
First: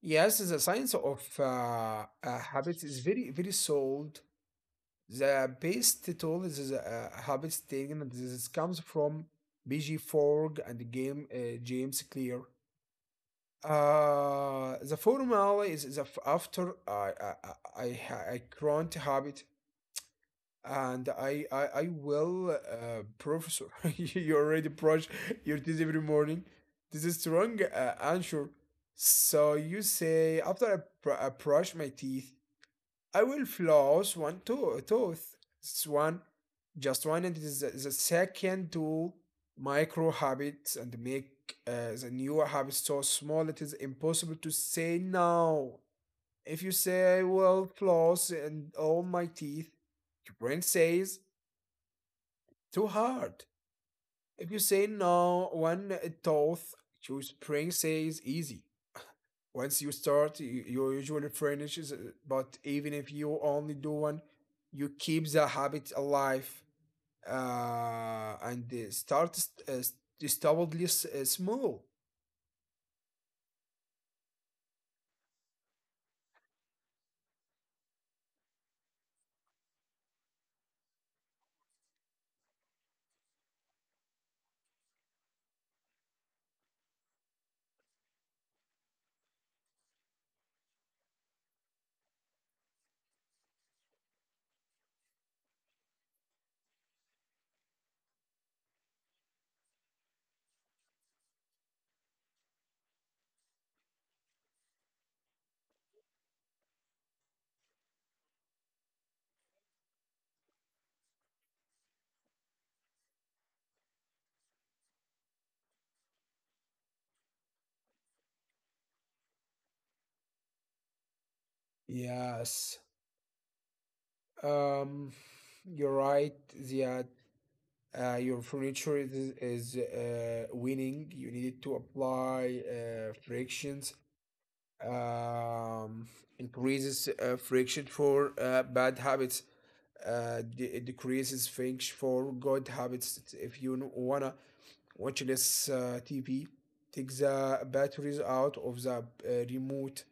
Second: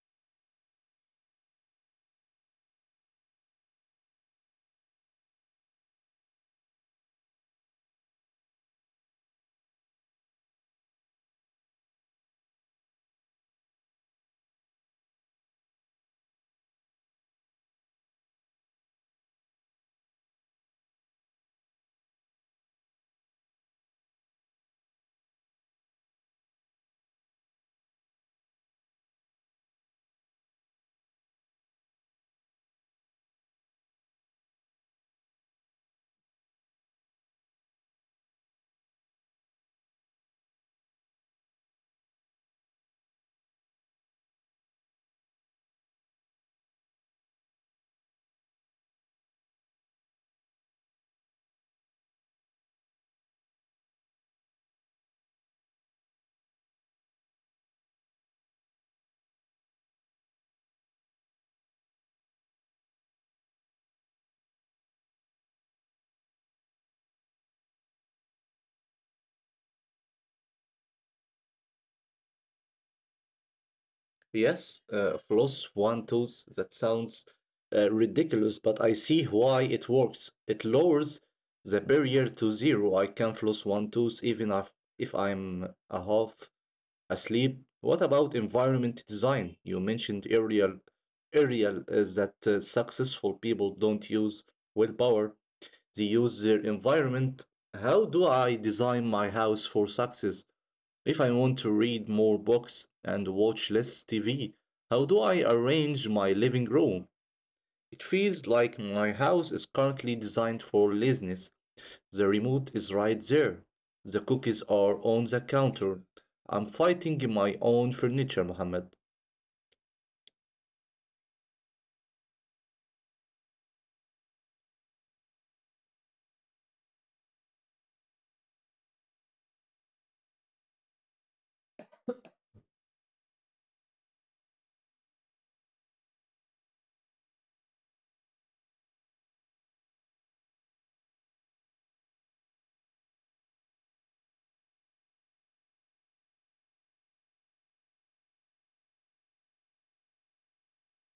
[SPEAKER 2] yes, the science of habits is very sold. The best tool is a habit statement. This comes from BG Forg and game James Clear. The formula is the after I I grant habit, and I will professor. You already brush your teeth every morning. This is strong answer. So you say after I brush my teeth, I will floss one tooth. It's one, just one, and it is the second to micro habits and make the new habits so small it is impossible to say no. If you say I will floss and all my teeth, your brain says too hard. If you say no, one tooth, your brain says easy. Once you start, you usually finish, is- but even if you only do one, you keep the habit alive and start stubbornly small.
[SPEAKER 1] Yes, floss one tooth. That sounds ridiculous, but I see why it works. It lowers the barrier to zero. I can floss one tooth even if I'm a half asleep. What about environment design? You mentioned aerial that successful people don't use willpower. They use their environment. How do I design my house for success? If I want to read more books and watch less TV, how do I arrange my living room? It feels like my house is currently designed for laziness. The remote is right there. The cookies are on the counter. I'm fighting my own furniture, Mohammed.
[SPEAKER 2] Yes, um, you're right that your furniture is winning. You need to apply frictions. um, Increases friction for bad habits, it decreases friction for good habits. If you wanna watch less TV, take the batteries out of the remote,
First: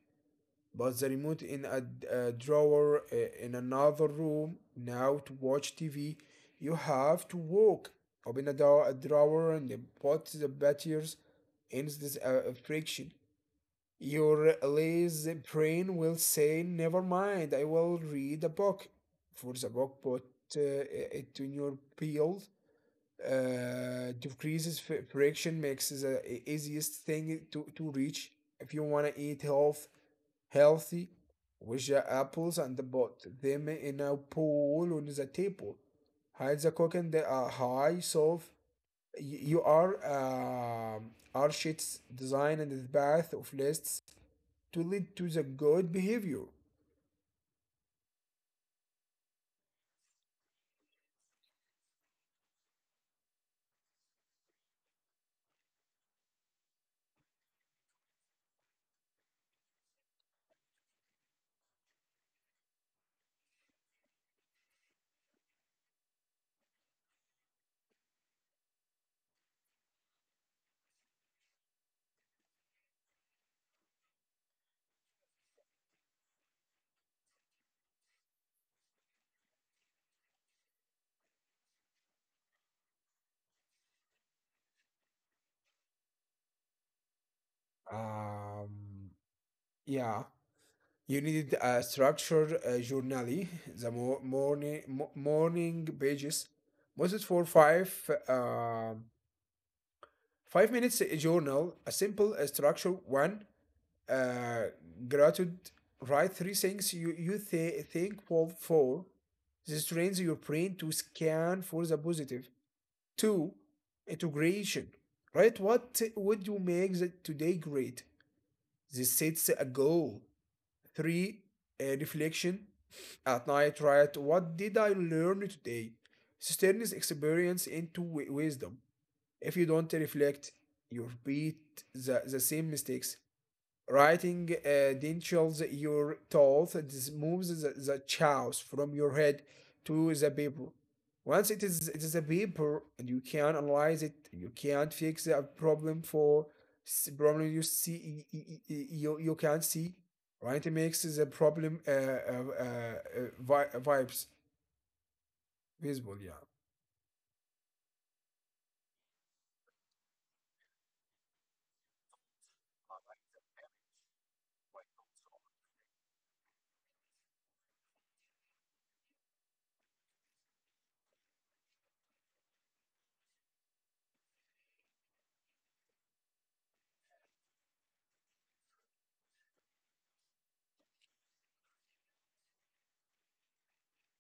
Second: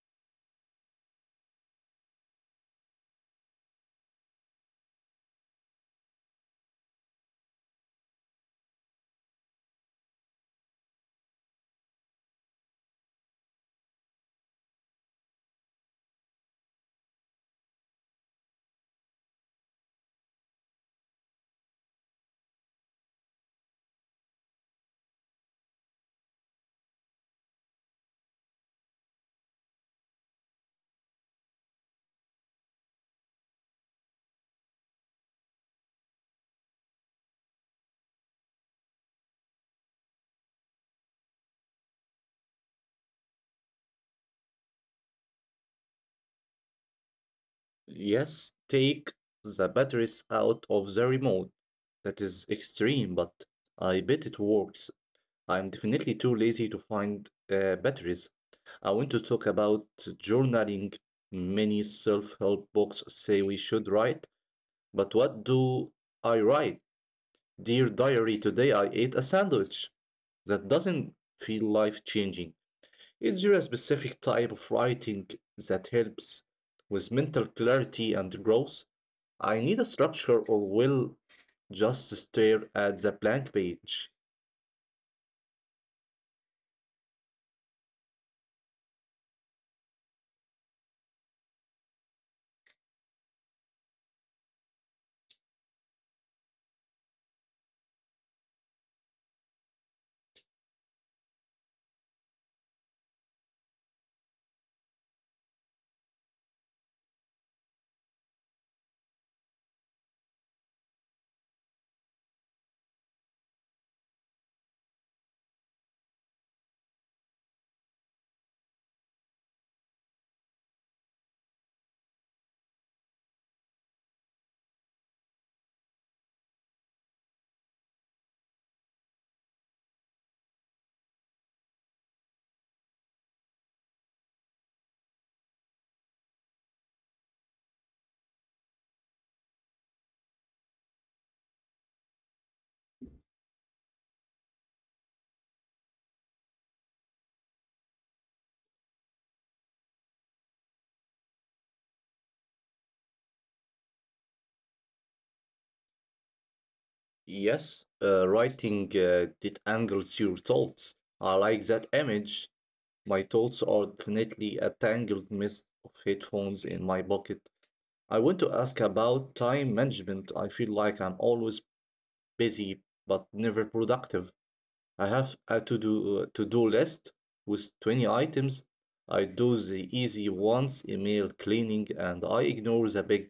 [SPEAKER 2] but the remote in a drawer in another room. Now to watch TV, you have to walk. Open door, a drawer and put the batteries in this friction. Your lazy brain will say, "Never mind, I will read a book." For the book, put it in your peel. Decreases friction makes the easiest thing to reach. If you want to eat health, healthy, with the apples and the pot them in a bowl on the table. Hide the cooking the high solve. You are sheets designed in the path of lists to lead to the good behavior.
[SPEAKER 1] Yes, take the batteries out of the remote. That is extreme, but I bet it works. I'm definitely too lazy to find batteries. I want to talk about journaling. Many self help books say we should write, but what do I write? Dear diary, today I ate a sandwich. That doesn't feel life changing. Is there a specific type of writing that helps with mental clarity and growth? I need a structure or will just stare at the blank page.
[SPEAKER 2] Um, yeah, you needed a structured journally, the morning morning pages, most for five um 5 minutes a journal, a simple structure. One, uh, gratitude. Write three things you thankful for. This trains your brain to scan for the positive. Two, integration. Right? What would you make the today great? They sets a goal. Three, a reflection. At night, write what did I learn today? This turns experience into wisdom. If you don't reflect, you repeat the same mistakes. Writing dentures your tooth moves the chaos from your head to the paper. Once it is a paper and you can analyze it, you can't fix a problem for problem you see you you can't see. Right, it makes the problem vibes visible. Yeah.
[SPEAKER 1] Yes, writing that angles your thoughts. I like that image. My thoughts are definitely a tangled mist of headphones in my pocket. I want to ask about time management. I feel like I'm always busy but never productive. I have a to do list with 20 items. I do the easy ones, email cleaning, and I ignore the big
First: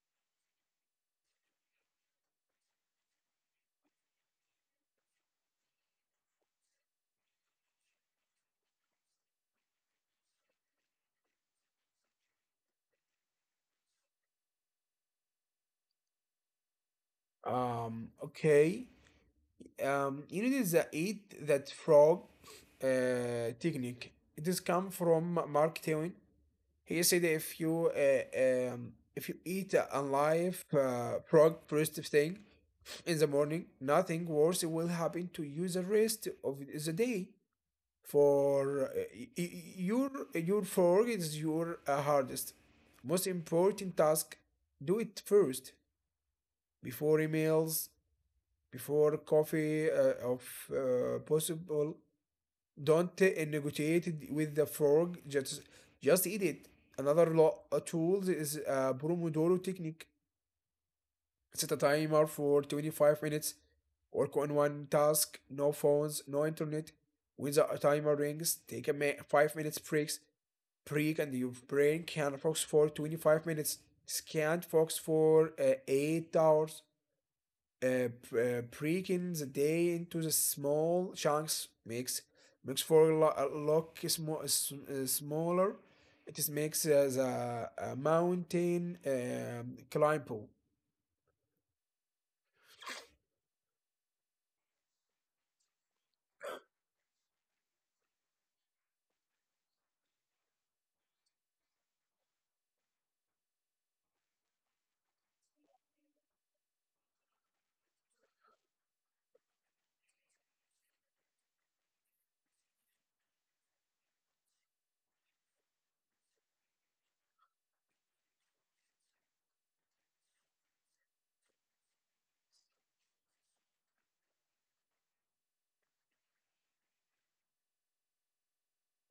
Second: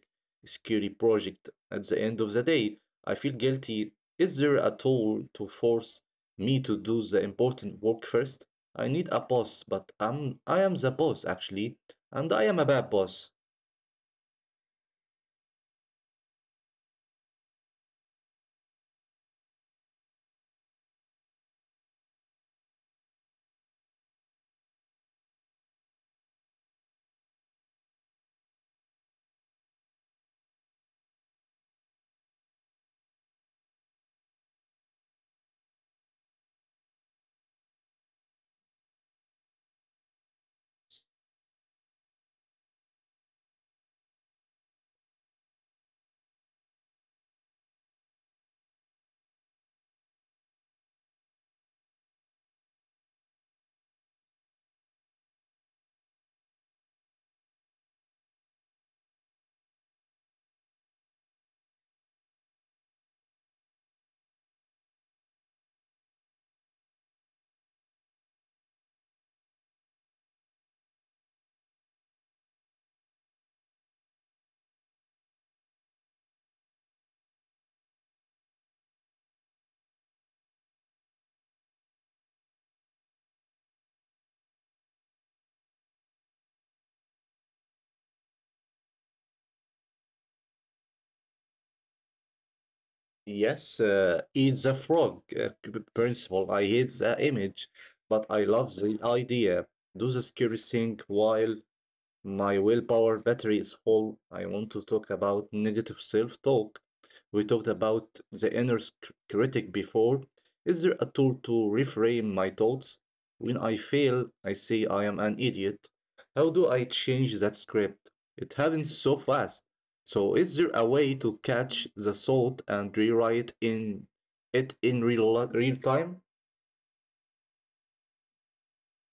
[SPEAKER 1] scary project. At the end of the day, I feel guilty. Is there a tool to force me to do the important work first? I need a boss, but I am the boss actually, and I am a bad boss.
[SPEAKER 2] Okay. You need the eat that frog technique. It is come from Mark Twain. He said if you eat a live frog first thing in the morning, nothing worse will happen to you the rest of the day. For y- y- your your frog is your hardest, most important task. Do it first before emails, before coffee, of possible don't negotiate it with the frog. Just eat it. Another tool is Pomodoro technique. Set a timer for 25 minutes. Work on one task. No phones. No internet. When the timer rings, take a 5 minutes breaks. Break and your brain can focus for 25 minutes. Can't focus for 8 hours uh, b- breaking the day into the small chunks makes makes for look smaller. It is makes the mountain climbable.
[SPEAKER 1] Yes, eat the frog principle. I hate the image, but I love the idea. Do the scary thing while my willpower battery is full. I want to talk about negative self talk. We talked about the inner critic before. Is there a tool to reframe my thoughts? When I fail, I say I am an idiot. How do I change that script? It happens so fast. So, is there a way to catch the thought and rewrite in it in real time?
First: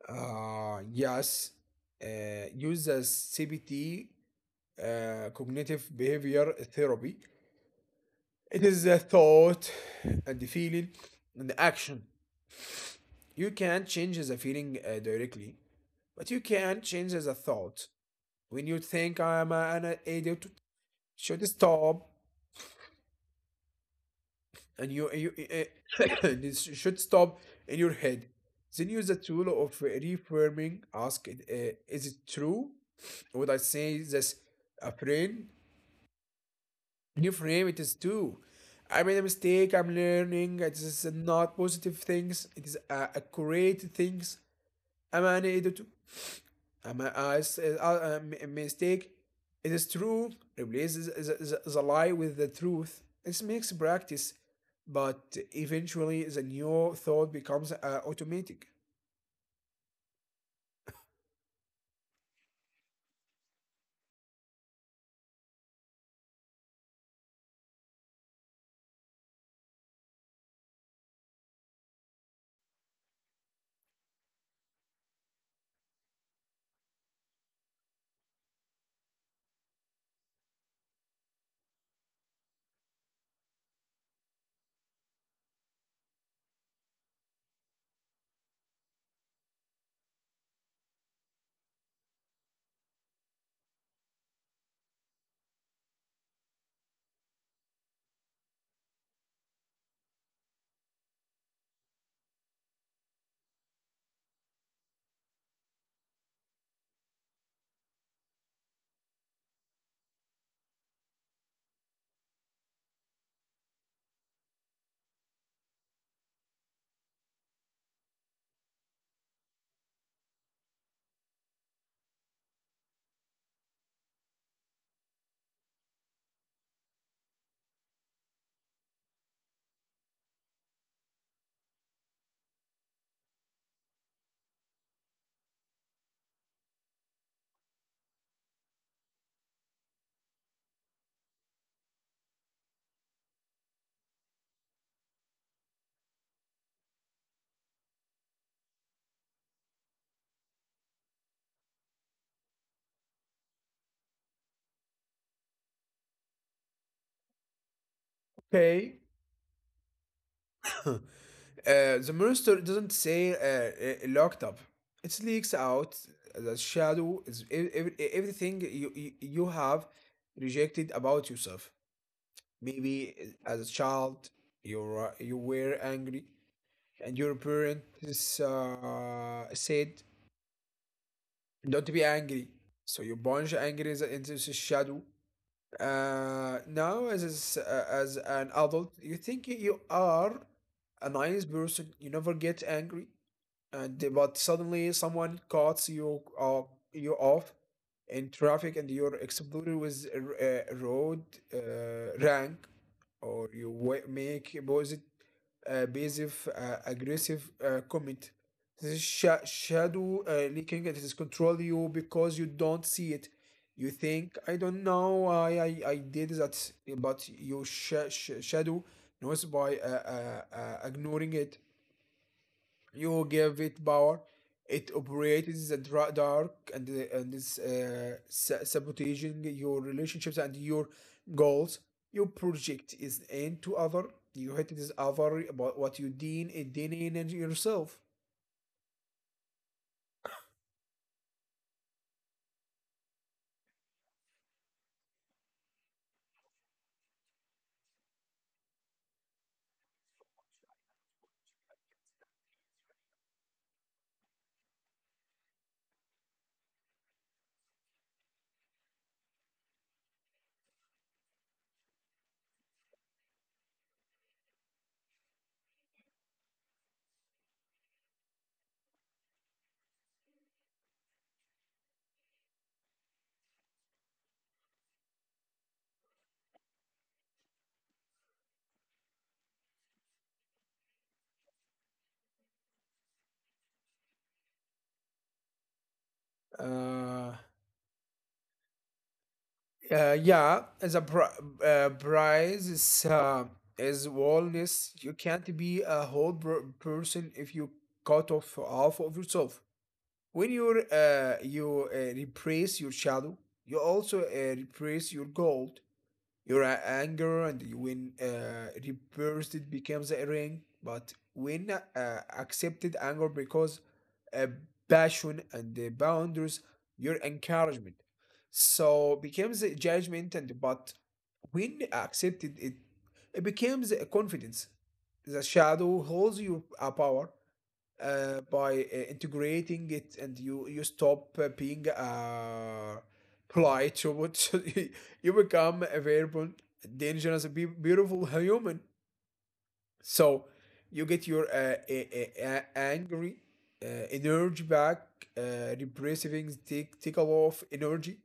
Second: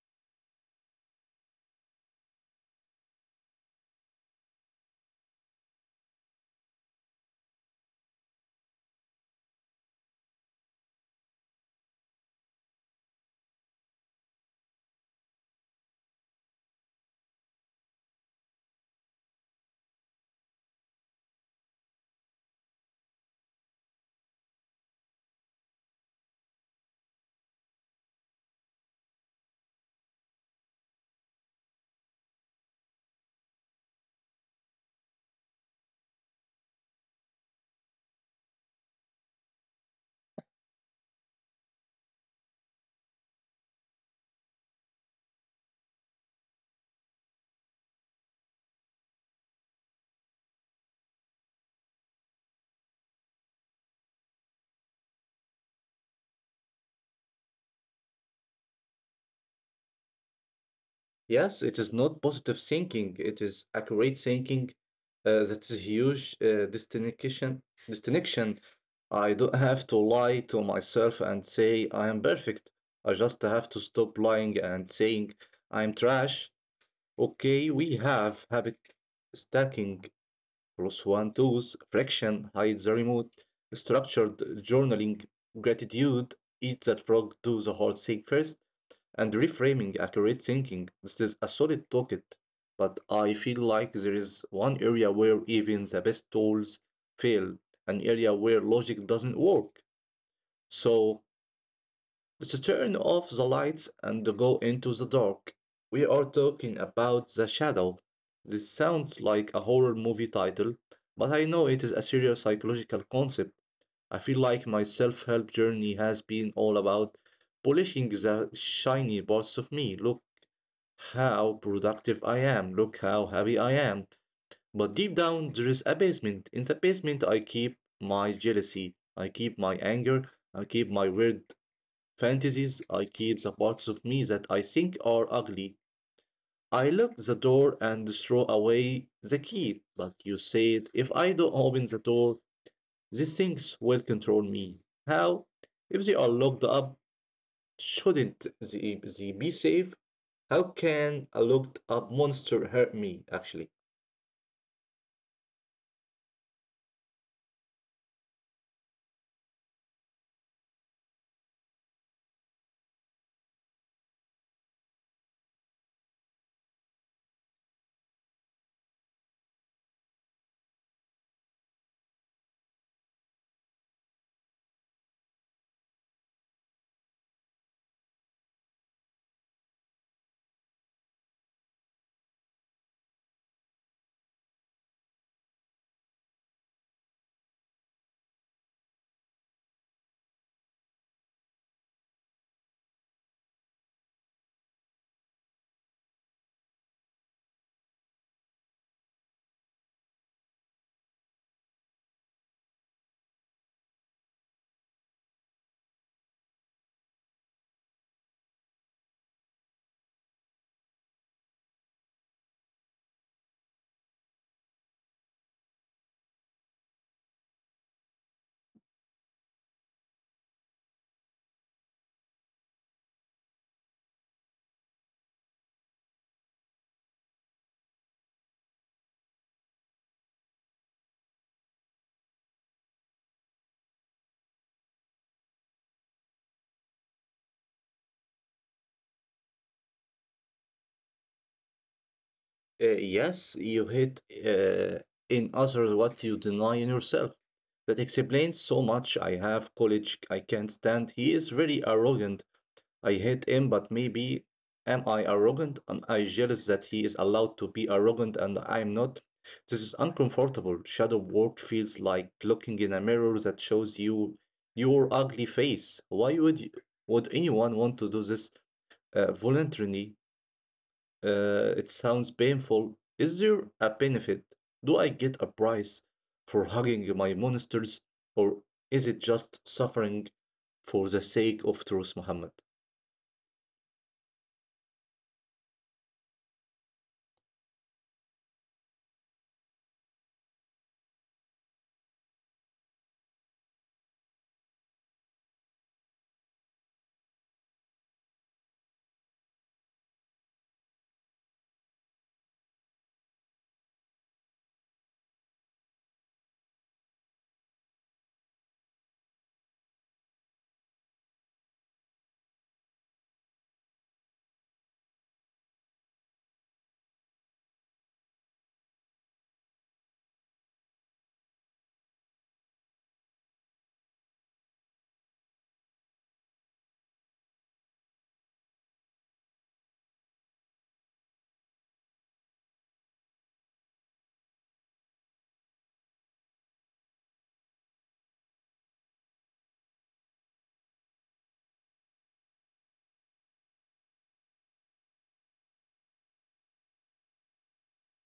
[SPEAKER 2] Yes, uh, use the CBT, cognitive behavior therapy. It is the thought and the feeling and the action. You can't change the feeling directly, but you can change the thought. When you think I'm an idiot, should stop, and you this should stop in your head. Then use the tool of reframing. Ask, it, is it true? Would I say this a friend? Reframe it is true. I made a mistake. I'm learning. It is not positive things. It is accurate things. I'm an idiot. It's, mistake. It is true. Replace the lie with the truth. This makes practice, but eventually the new thought becomes automatic.
[SPEAKER 1] Yes, it is not positive thinking. It is accurate thinking. That is huge distinction. I don't have to lie to myself and say I am perfect. I just have to stop lying and saying I'm trash. Okay, we have habit stacking, plus one tools, friction, hide the remote, structured journaling, gratitude, eat that frog, do the whole thing first and reframing accurate thinking. This is a solid pocket, but I feel like there is one area where even the best tools fail, an area where logic doesn't work. So let's turn off the lights and go into the dark. We are talking about the shadow. This sounds like a horror movie title, but I know it is a serious psychological concept. I feel like my self help journey has been all about polishing the shiny parts of me. Look, how productive I am. Look how happy I am. But deep down, there is a basement. In the basement, I keep my jealousy. I keep my anger. I keep my weird fantasies. I keep the parts of me that I think are ugly. I lock the door and throw away the key. But you said, if I don't open the door, these things will control me. How? If they are locked up, shouldn't they be safe? How can a locked up monster hurt me, actually?
[SPEAKER 2] Okay. The monster doesn't say locked up. It leaks out. The shadow is everything you have rejected about yourself. Maybe as a child, you were angry, and your parents said don't be angry, so you plunge anger into the shadow. Now as an adult you think you are a nice person, you never get angry, and but suddenly someone cuts you off in traffic and you're exploded with a road rank, or you make a basic aggressive comment. This is shadow leaking. It is control you because you don't see it. You think, I don't know, I did that, but you shadow knows. By ignoring it, you give it power. It operates the dark, and is sabotaging your relationships and your goals. You project is into other. You hate this other about what you deem it deeming in yourself.
[SPEAKER 1] Yes, you hit in others what you deny in yourself. That explains so much. I have college, I can't stand. He is very arrogant. I hate him, but maybe am I arrogant? Am I jealous that he is allowed to be arrogant and I am not? This is uncomfortable. Shadow work feels like looking in a mirror that shows you your ugly face. Would anyone want to do this? Voluntarily. It sounds painful. Is there a benefit? Do I get a price for hugging my monsters, or is it just suffering for the sake of truth, Muhammad?
[SPEAKER 2] Uh, yeah, as a prize is wellness. You can't be a person if you cut off half of yourself. When you repress your shadow, you also repress your gold, your anger, and when repressed, it becomes a ring. But when accepted anger because uh, passion and the boundaries, your encouragement, so becomes a judgment. And but when accepted, it becomes a confidence. The shadow holds your power, by integrating it and you stop being polite robot so you become a variable dangerous beautiful human. So you get your angry energy back. Repressing take a lot of energy.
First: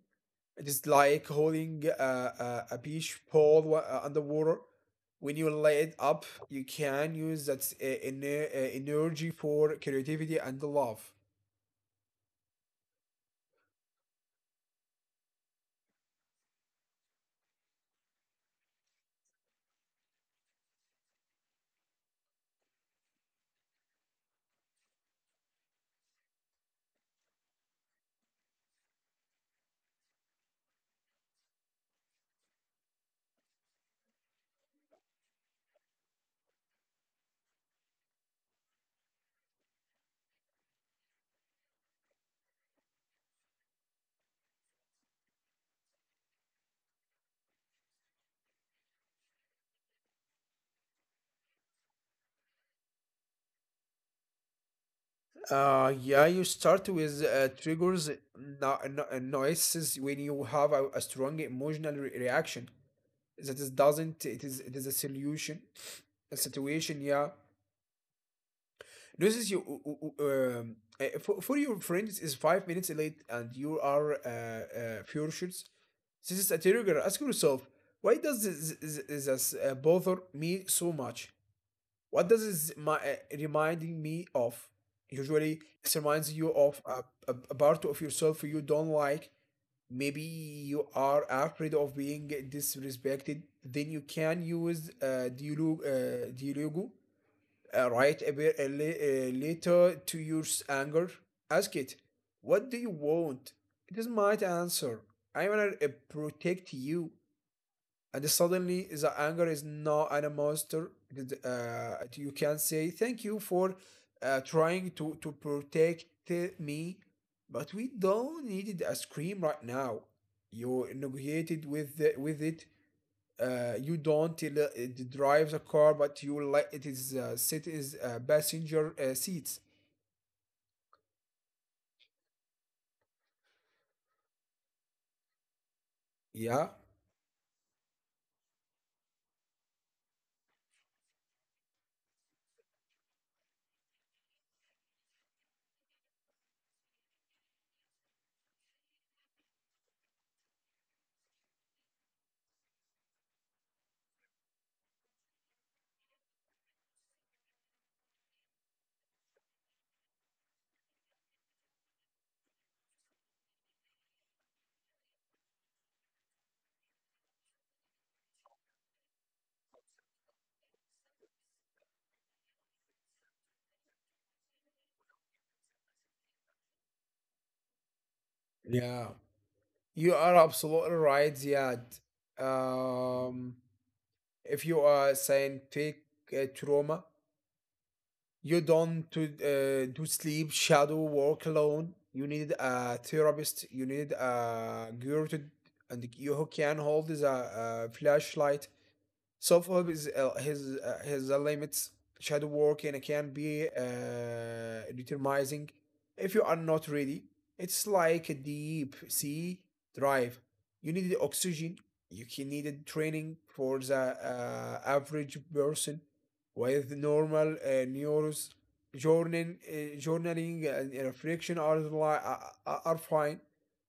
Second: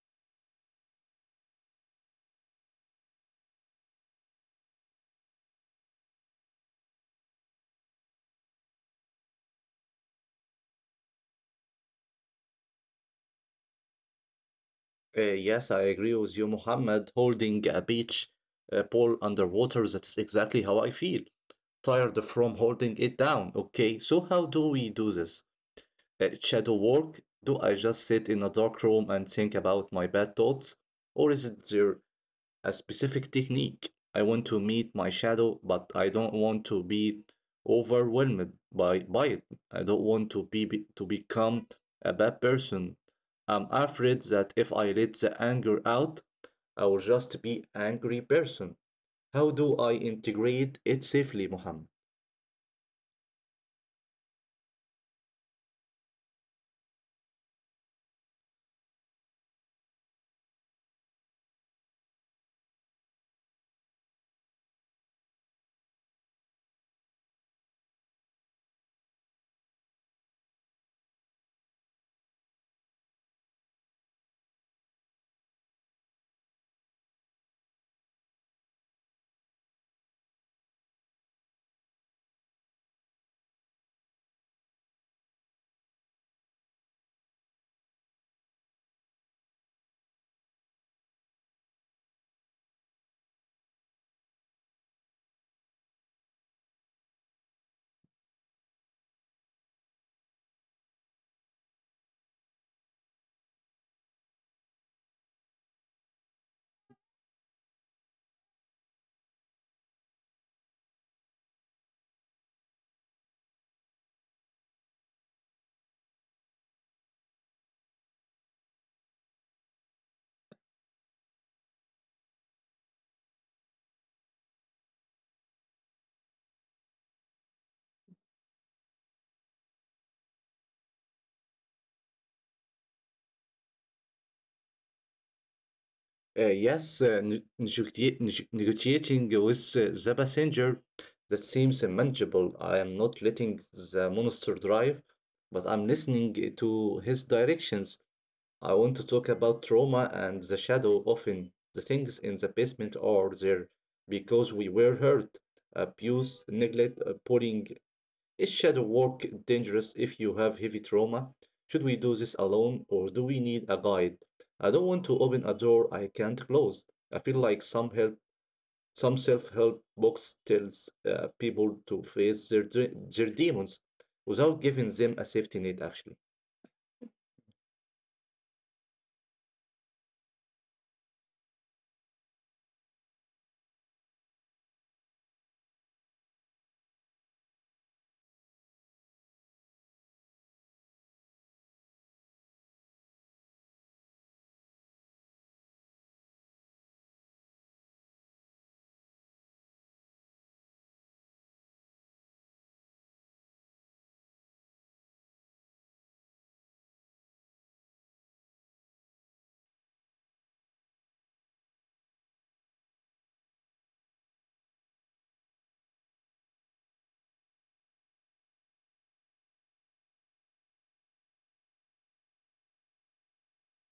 [SPEAKER 2] It is like holding a beach pole underwater. When you lay it up, you can use that energy for creativity and love.
[SPEAKER 1] Yes, I agree with you, Muhammad. Holding a beach ball underwater, that's exactly how I feel. Tired from holding it down. Okay, so how do we do this? Shadow work? Do I just sit in a dark room and think about my bad thoughts? Or is it there a specific technique. I want to meet my shadow, but I don't want to be overwhelmed by it. I don't want to become a bad person. I'm afraid that if I let the anger out, I will just be angry person. How do I integrate it safely, Muhammad?
[SPEAKER 2] Yeah, you start with triggers, noises when you have a strong emotional reaction. That is doesn't it is a solution, a situation. Yeah, noises you for your friends is 5 minutes late and you are furious. This is a trigger. Ask yourself, why does this bother me so much? What does this my, reminding me of? Usually, this reminds you of a part of yourself you don't like. Maybe you are afraid of being disrespected. Then you can use dialogue right a bit little to your anger. Ask it, what do you want? It might answer, I wanna protect you. And suddenly the anger is not an monster. It is, you can say, thank you for trying to protect me, but we don't need a scream right now. You negotiated with it. You don't drive the car, but you like it is sit is passenger seats.
[SPEAKER 1] Uh,
[SPEAKER 2] Yeah,
[SPEAKER 1] yes, uh, ne- negotia- neg- negotiating with the passenger that seems manageable. I am not letting the monster drive, but I'm listening to his directions. I want to talk about trauma and the shadow. Often, the things in the basement are there because we were hurt, abuse, neglect, bullying. Is shadow work dangerous if you have heavy trauma? Should we do this alone or do we need a guide? I don't want to open a door I can't close. I feel like some self-help books tells people to face their demons without giving them a safety net actually.
[SPEAKER 2] yeah, you are absolutely right, Ziad. Um, if you are saying take trauma, you don't to do sleep, shadow, work alone. You need a therapist. You need a girl to, and you who can hold the flashlight. Self help is has a limits. Shadow work and it can be determining if you are not ready. It's like a deep sea drive. You need the oxygen. You can need a training for the average person with normal neurons. Journaling and reflection are fine,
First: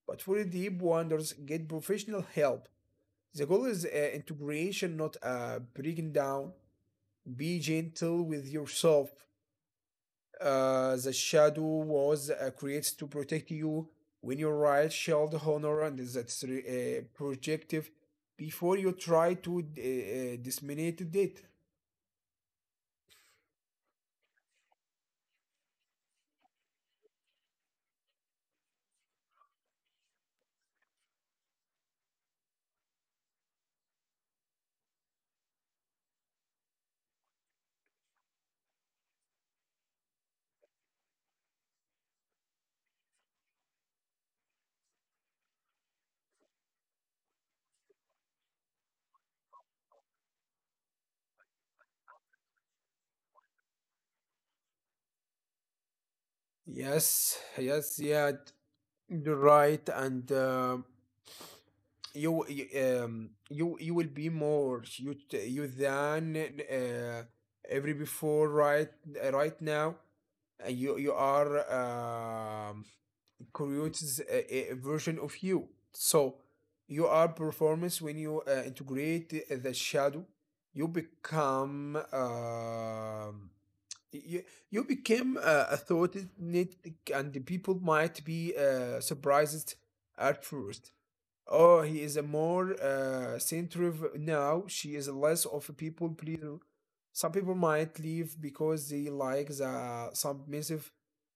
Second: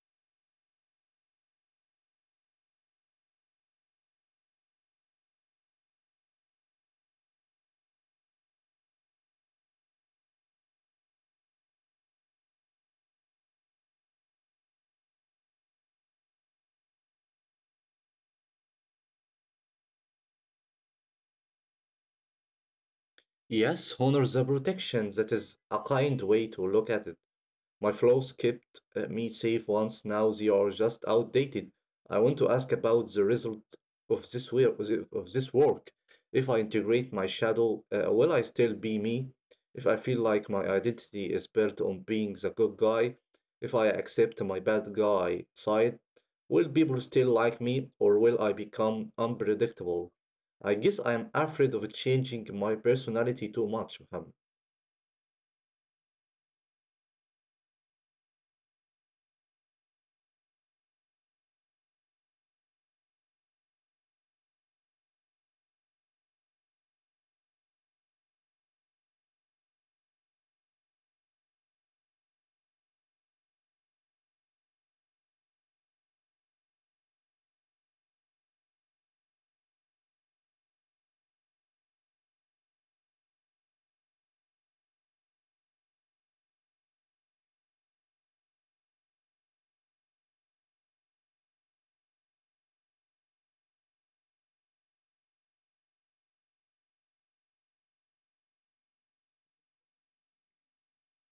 [SPEAKER 2] but for the deep wonders, get professional help. The goal is integration, not breaking down. Be gentle with yourself. The shadow was creates to protect you when you right shield honor and that's projective before you try to disseminate it.
[SPEAKER 1] Yes, honor the protection. That is a kind way to look at it. My flows kept me safe once, now they are just outdated. I want to ask about the result of this way of this work. If I integrate my shadow, will I still be me? If I feel like my identity is built on being the good guy, if I accept my bad guy side, will people still like me or will I become unpredictable? I guess I am afraid of changing my personality too much, Muhammad.
[SPEAKER 2] Yes, yes, yeah, right, and. You you, you you will be more you you than every before right right now. You you are um creates a version of you, so you are performance. When you integrate the shadow, you become you, you became a thought it need- and the people might be surprised at first. Oh, he is a more centric now. She is less of a people pleaser. Some people might leave because they like the submissive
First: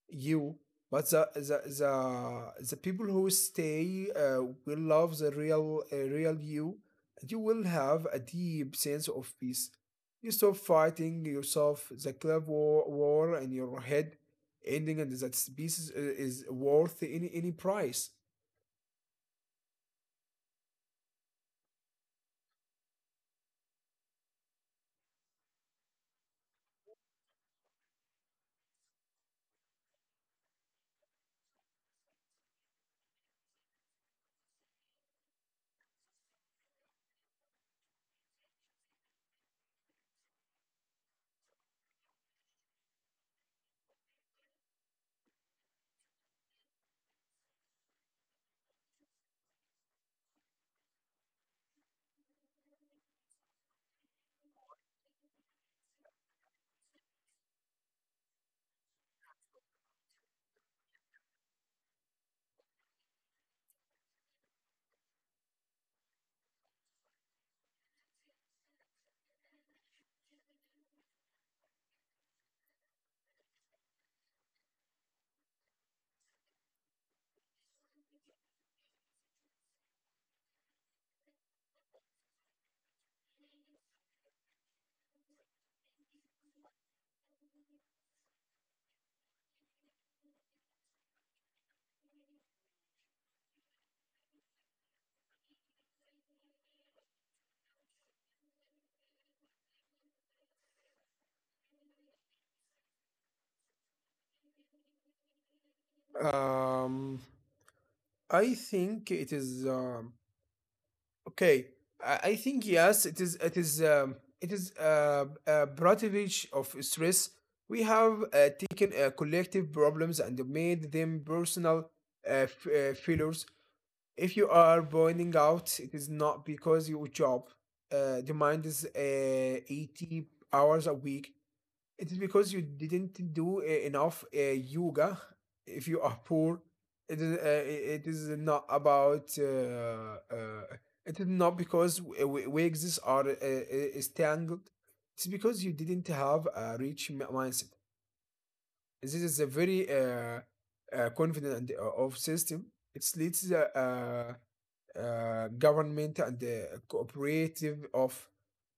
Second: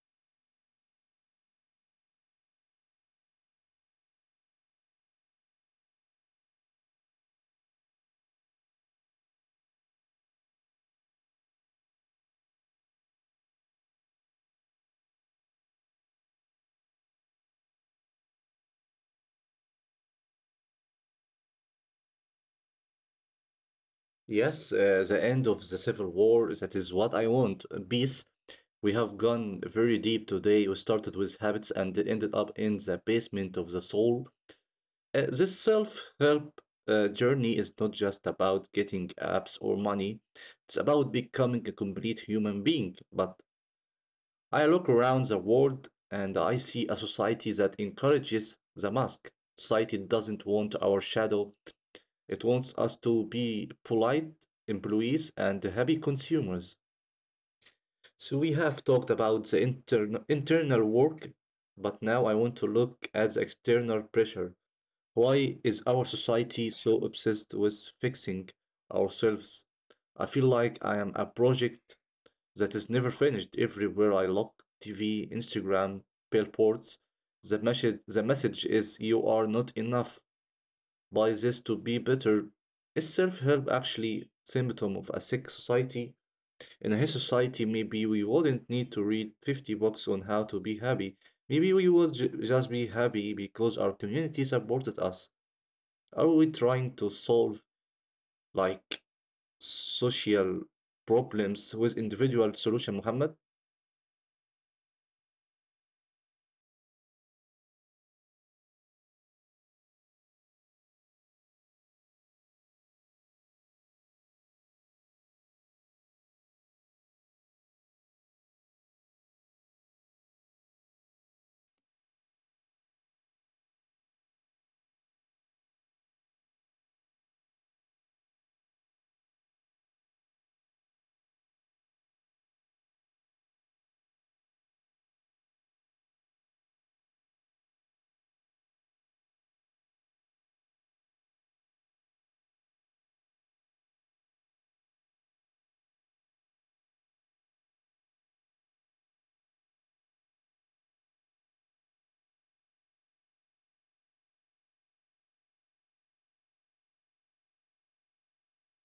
[SPEAKER 2] you, but the people who stay will love the real real you, and you will have a deep sense of peace. You stop fighting yourself, the club war, war in your head, ending, and that peace is worth any price.
[SPEAKER 1] Yes, the end of the Civil War, that is what I want, peace. We have gone very deep today. We started with habits and ended up in the basement of the soul. This self-help journey is not just about getting apps or money. It's about becoming a complete human being. But I look around the world and I see a society that encourages the mask. Society doesn't want our shadow. It wants us to be polite employees and happy consumers. So we have talked about the internal work, but now I want to look at the external pressure. Why is our society so obsessed with fixing ourselves? I feel like I am a project that is never finished everywhere I look TV, Instagram, billboards. The message is you are not enough by this to be better. Is self help actually symptom of a sick society? In a society, maybe we wouldn't need to read 50 books on how to be happy. Maybe we would just be happy because our community supported us. Are we trying to solve like social problems with individual solution, Muhammad?
[SPEAKER 2] Um, I think it is okay. I think yes, it is. It is. It is a privilege of stress. We have taken collective problems and made them personal failures. If you are burning out, it is not because your job demands 80 hours a week. It is because you didn't do enough yoga. If you are poor, it is not about. It is not because wigs are is tangled. It's because you didn't have a rich mindset. This is a very confident and, of system. It leads the government and the cooperative of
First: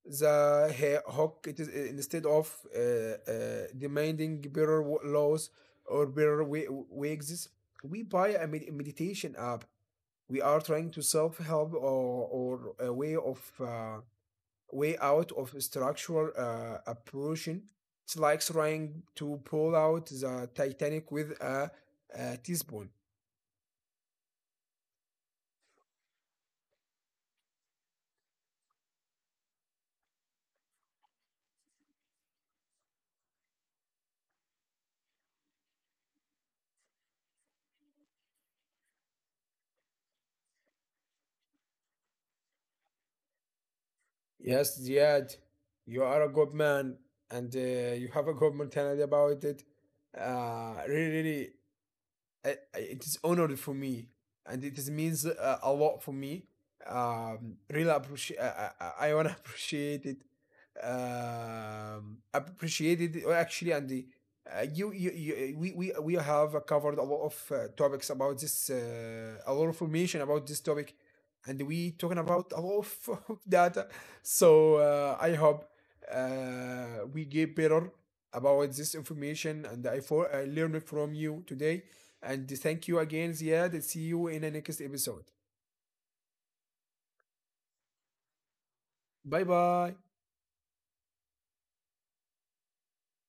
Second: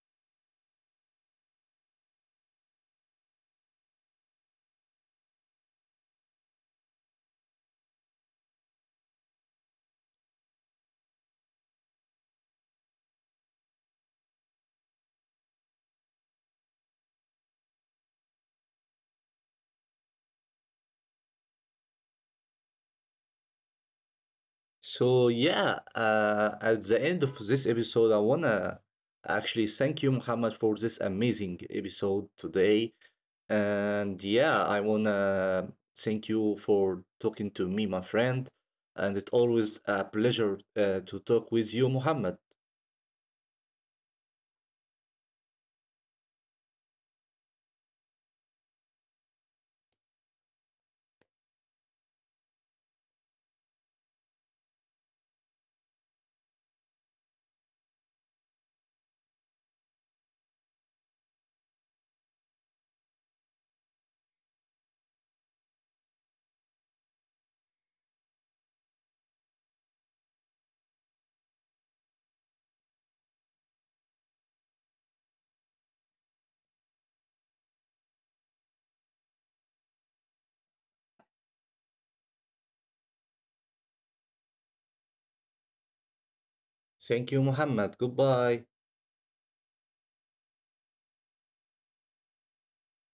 [SPEAKER 2] the hawk. It is instead of demanding better laws or better wages, we buy a meditation app. We are trying to self-help or a way of way out of structural oppression. It's like trying to pull out the Titanic with a teaspoon.
[SPEAKER 1] So yeah, at the end of this episode, I wanna actually thank you, Muhammad, for this amazing episode today. And yeah, I wanna thank you for talking to me, my friend. And it's always a pleasure to talk with you, Muhammad.
[SPEAKER 2] Yes Ziad, you are a good man, and you have a good mentality about it. Really, really, it is honored for me, and it is means a lot for me. Really appreciate I want to appreciate it. Appreciate it actually. You, you we have covered a lot of topics about this, a lot of information about this topic, and we talking about a lot of, of data. So I hope we get better about this information, and I for I learned from you today. And thank you again, Ziad. See you in the next episode.
[SPEAKER 1] Thank you, Muhammad. Goodbye.
[SPEAKER 2] Bye bye.